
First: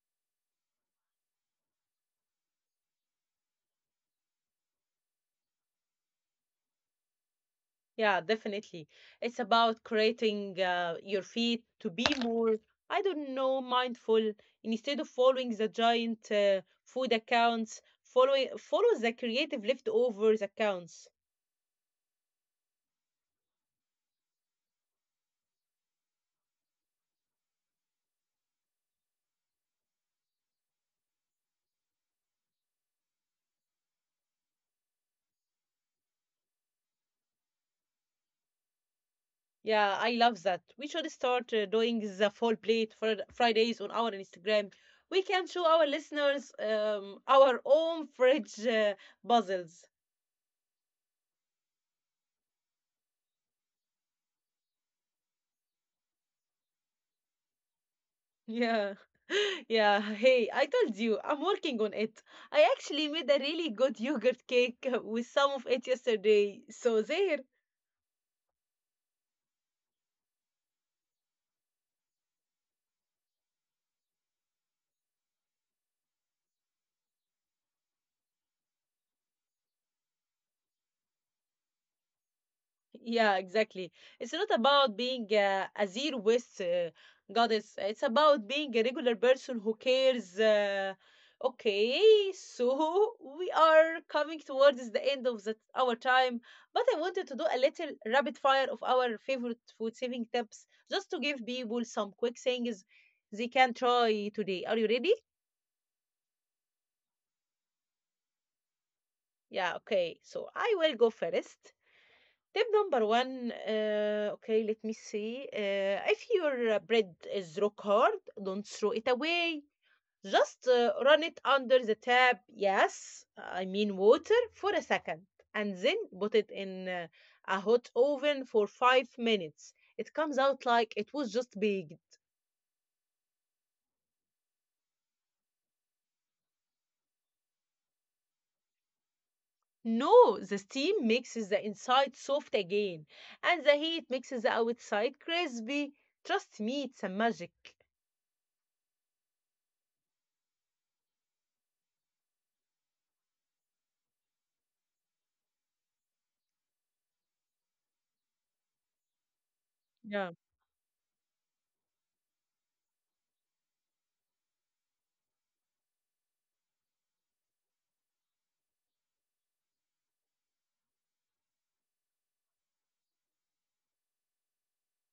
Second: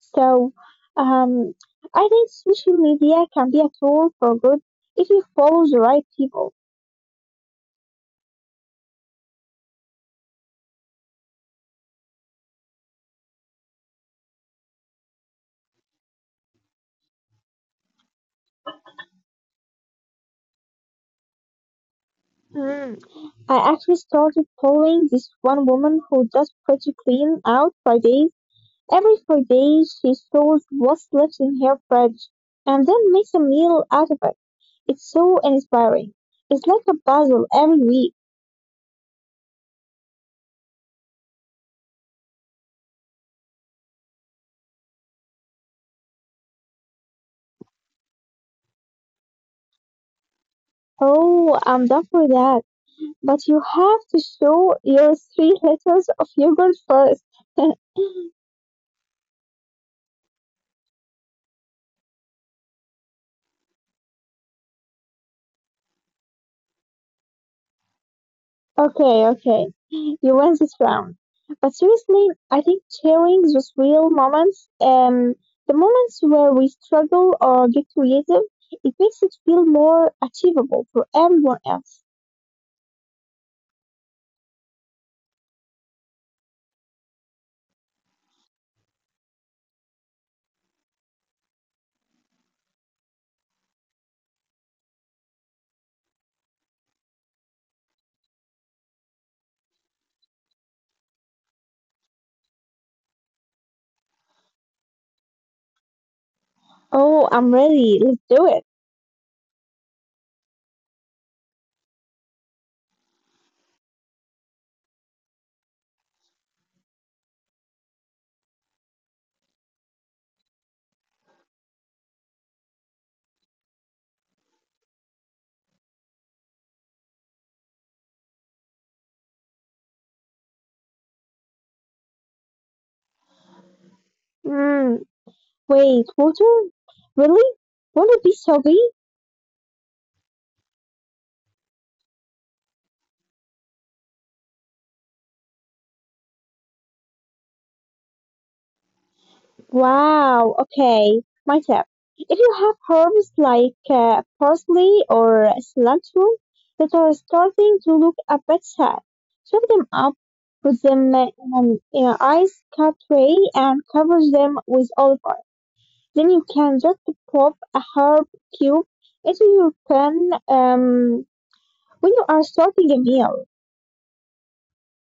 Speaker 2: So, um, I think social media can be a tool for good if you follow the right people.
Speaker 1: Yeah, definitely. It's about creating your feet to be more, I don't know, mindful. Instead of following the giant food accounts, follow the creative leftovers accounts.
Speaker 2: Mm. I actually started following this one woman who does pretty clean out Fridays. Every Friday, she stores what's left in her fridge and then makes a meal out of it. It's so inspiring. It's like a puzzle every week.
Speaker 1: Yeah, I love that. We should start doing the full plate for Fridays on our Instagram. We can show our listeners our own fridge puzzles.
Speaker 2: Oh, I'm done for that. But you have to show your three letters of yogurt first. *laughs*
Speaker 1: Yeah. *laughs* Yeah. Hey, I told you, I'm working on it. I actually made a really good yogurt cake *laughs* with some of it yesterday. So there.
Speaker 2: Okay, okay. You win this round. But seriously, I think sharing those real moments, the moments where we struggle or get creative, it makes it feel more achievable for everyone else.
Speaker 1: Yeah, exactly. It's not about being a zero waste goddess. It's about being a regular person who cares. Okay, so *laughs* we are coming towards the end of our time, but I wanted to do a little rapid fire of our favorite food saving tips just to give people some quick things they can try today. Are you ready?
Speaker 2: Oh, I'm ready. Let's do it.
Speaker 1: Yeah, okay. So I will go first. Tip number 1, okay, let me see. If your bread is rock hard, don't throw it away. Just run it under the tap, yes, I mean water, for a second, and then put it in a hot oven for 5 minutes. It comes out like it was just baked.
Speaker 2: Mm, wait, water? Really? Won't it be soggy?
Speaker 1: No, the steam makes the inside soft again, and the heat makes the outside crispy. Trust me, it's a magic.
Speaker 2: Wow, okay. My tip. If you have herbs like parsley or cilantro that are starting to look a bit sad, chop them up, put them in in an ice cut tray, and cover them with olive oil. Then you can just pop a herb cube into your pan when you are starting a meal.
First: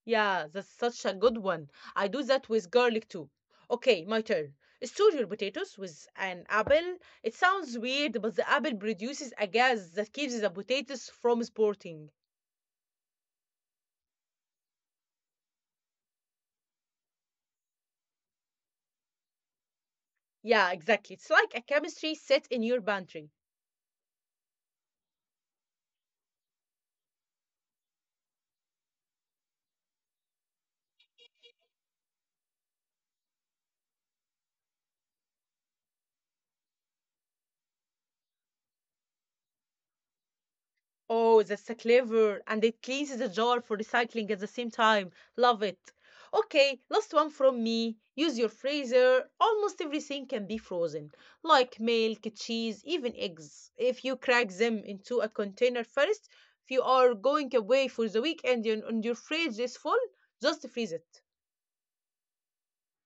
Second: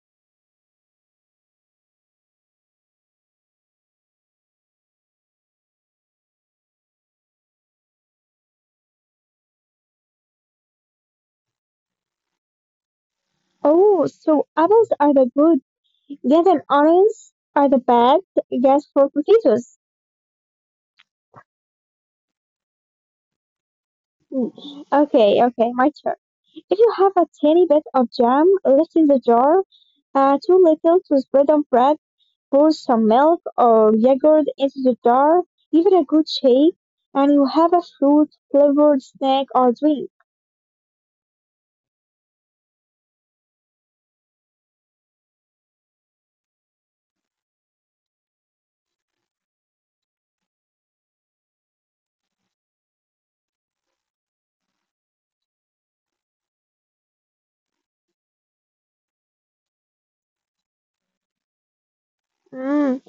Speaker 1: Yeah, that's such a good one. I do that with garlic too. Okay, my turn. Store your potatoes with an apple. It sounds weird, but the apple produces a gas that keeps the potatoes from sprouting.
Speaker 2: Oh, so apples are the good, get an orange are the bad, guess for potatoes.
Speaker 1: Yeah, exactly. It's like a chemistry set in your pantry.
Speaker 2: Mm, okay, okay, my turn. If you have a tiny bit of jam left in the jar, too little to spread on bread, pour some milk or yogurt into the jar, give it a good shake, and you have a fruit flavored snack or drink.
Speaker 1: Oh, that's a clever. And it cleans the jar for recycling at the same time. Love it. Okay, last one from me. Use your freezer. Almost everything can be frozen, like milk, cheese, even eggs. If you crack them into a container first, if you are going away for the weekend and your fridge is full, just freeze it.
Speaker 2: Mm,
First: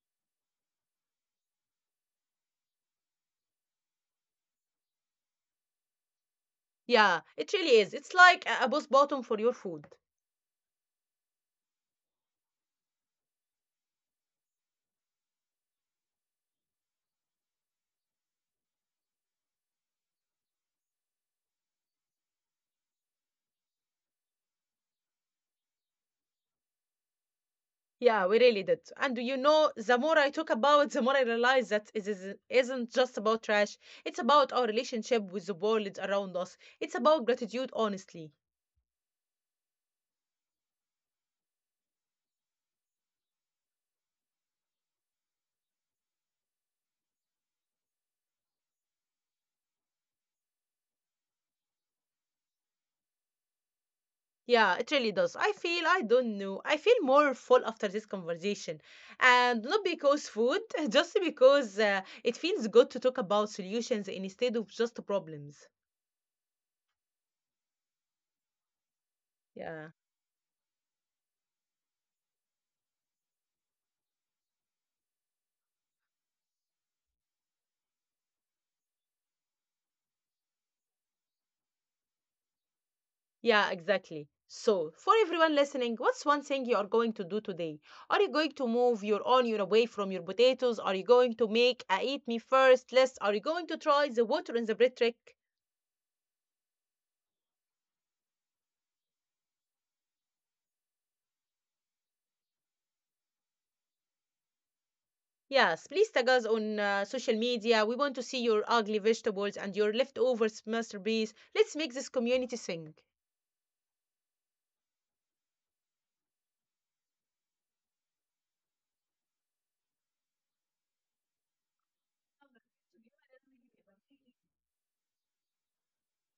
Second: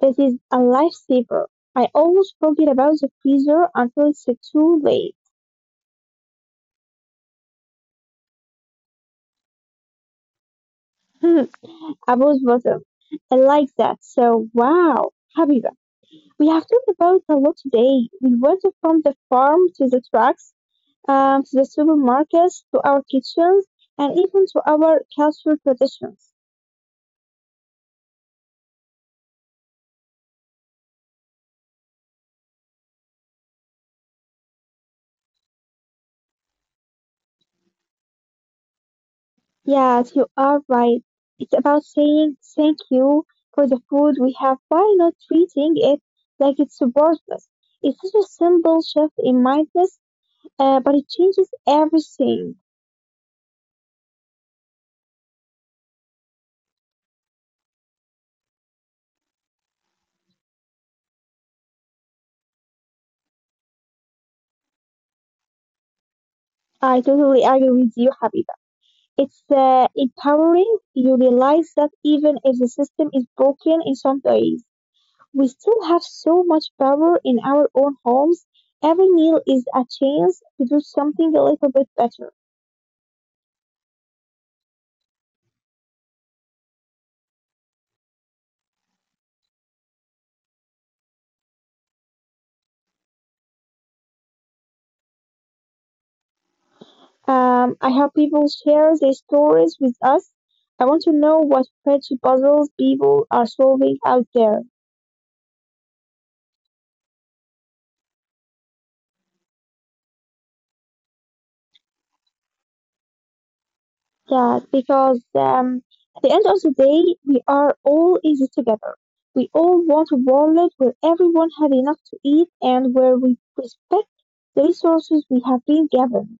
Speaker 2: this is a lifesaver. I always forget about the freezer until it's too late.
Speaker 1: Yeah, it really is. It's like a bus bottom for your food.
Speaker 2: *laughs* I was bottom. I like that. So, wow. Habiba. We have talked about a lot today. We went from the farm to the trucks, to the supermarkets, to our kitchens, and even to our cultural traditions.
Speaker 1: Yeah, we really did. And you know, the more I talk about, the more I realize that it is, isn't just about trash. It's about our relationship with the world around us. It's about gratitude, honestly.
Speaker 2: Yes, you are right. It's about saying thank you for the food we have by not treating it like it's worthless. It's such a simple shift in mindset, but it changes everything.
Speaker 1: Yeah, it really does. I feel, I don't know, I feel more full after this conversation. And not because food, *laughs* just because it feels good to talk about solutions instead of just problems.
Speaker 2: I totally agree with you, Habib. It's
Speaker 1: Yeah.
Speaker 2: empowering. You realize that even if the system is broken in some ways, we still have so much power in our own homes. Every meal is a chance to do something a little bit better.
Speaker 1: Yeah, exactly. So, for everyone listening, what's one thing you are going to do today? Are you going to move your onion away from your potatoes? Are you going to make a eat me first list? Are you going to try the water in the bread trick?
Speaker 2: I hope people share their stories with us. I want to know what veggie puzzles people are solving out there.
Speaker 1: Yes, please tag us on social media. We want to see your ugly vegetables and your leftovers masterpiece. Let's make this community sing.
Speaker 2: Yeah, because at the end of the day, we are all in it together. We all want a world where everyone has enough to eat and where we respect the resources we have been given.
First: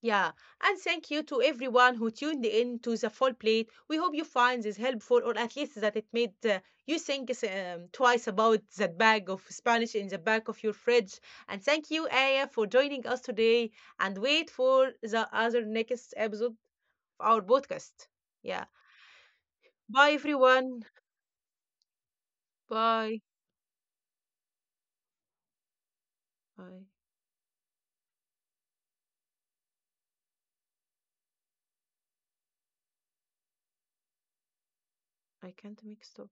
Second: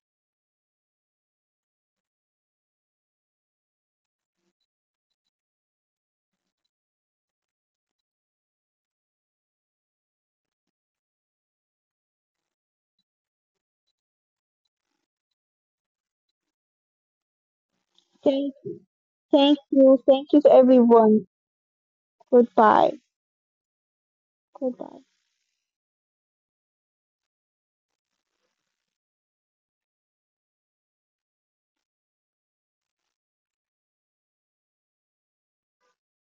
Speaker 1: Yeah, and thank you to everyone who tuned in to the full plate. We hope you find this helpful, or at least that it made you think twice about that bag of Spanish in the back of your fridge. And thank you, Aya, for joining us today. And wait for the other next episode of our podcast.
Speaker 2: Thank,
Speaker 1: Yeah. Bye,
Speaker 2: thank you to
Speaker 1: everyone.
Speaker 2: everyone. Goodbye.
Speaker 1: Bye.
Speaker 2: Goodbye.
Speaker 1: Bye. I can't make stop.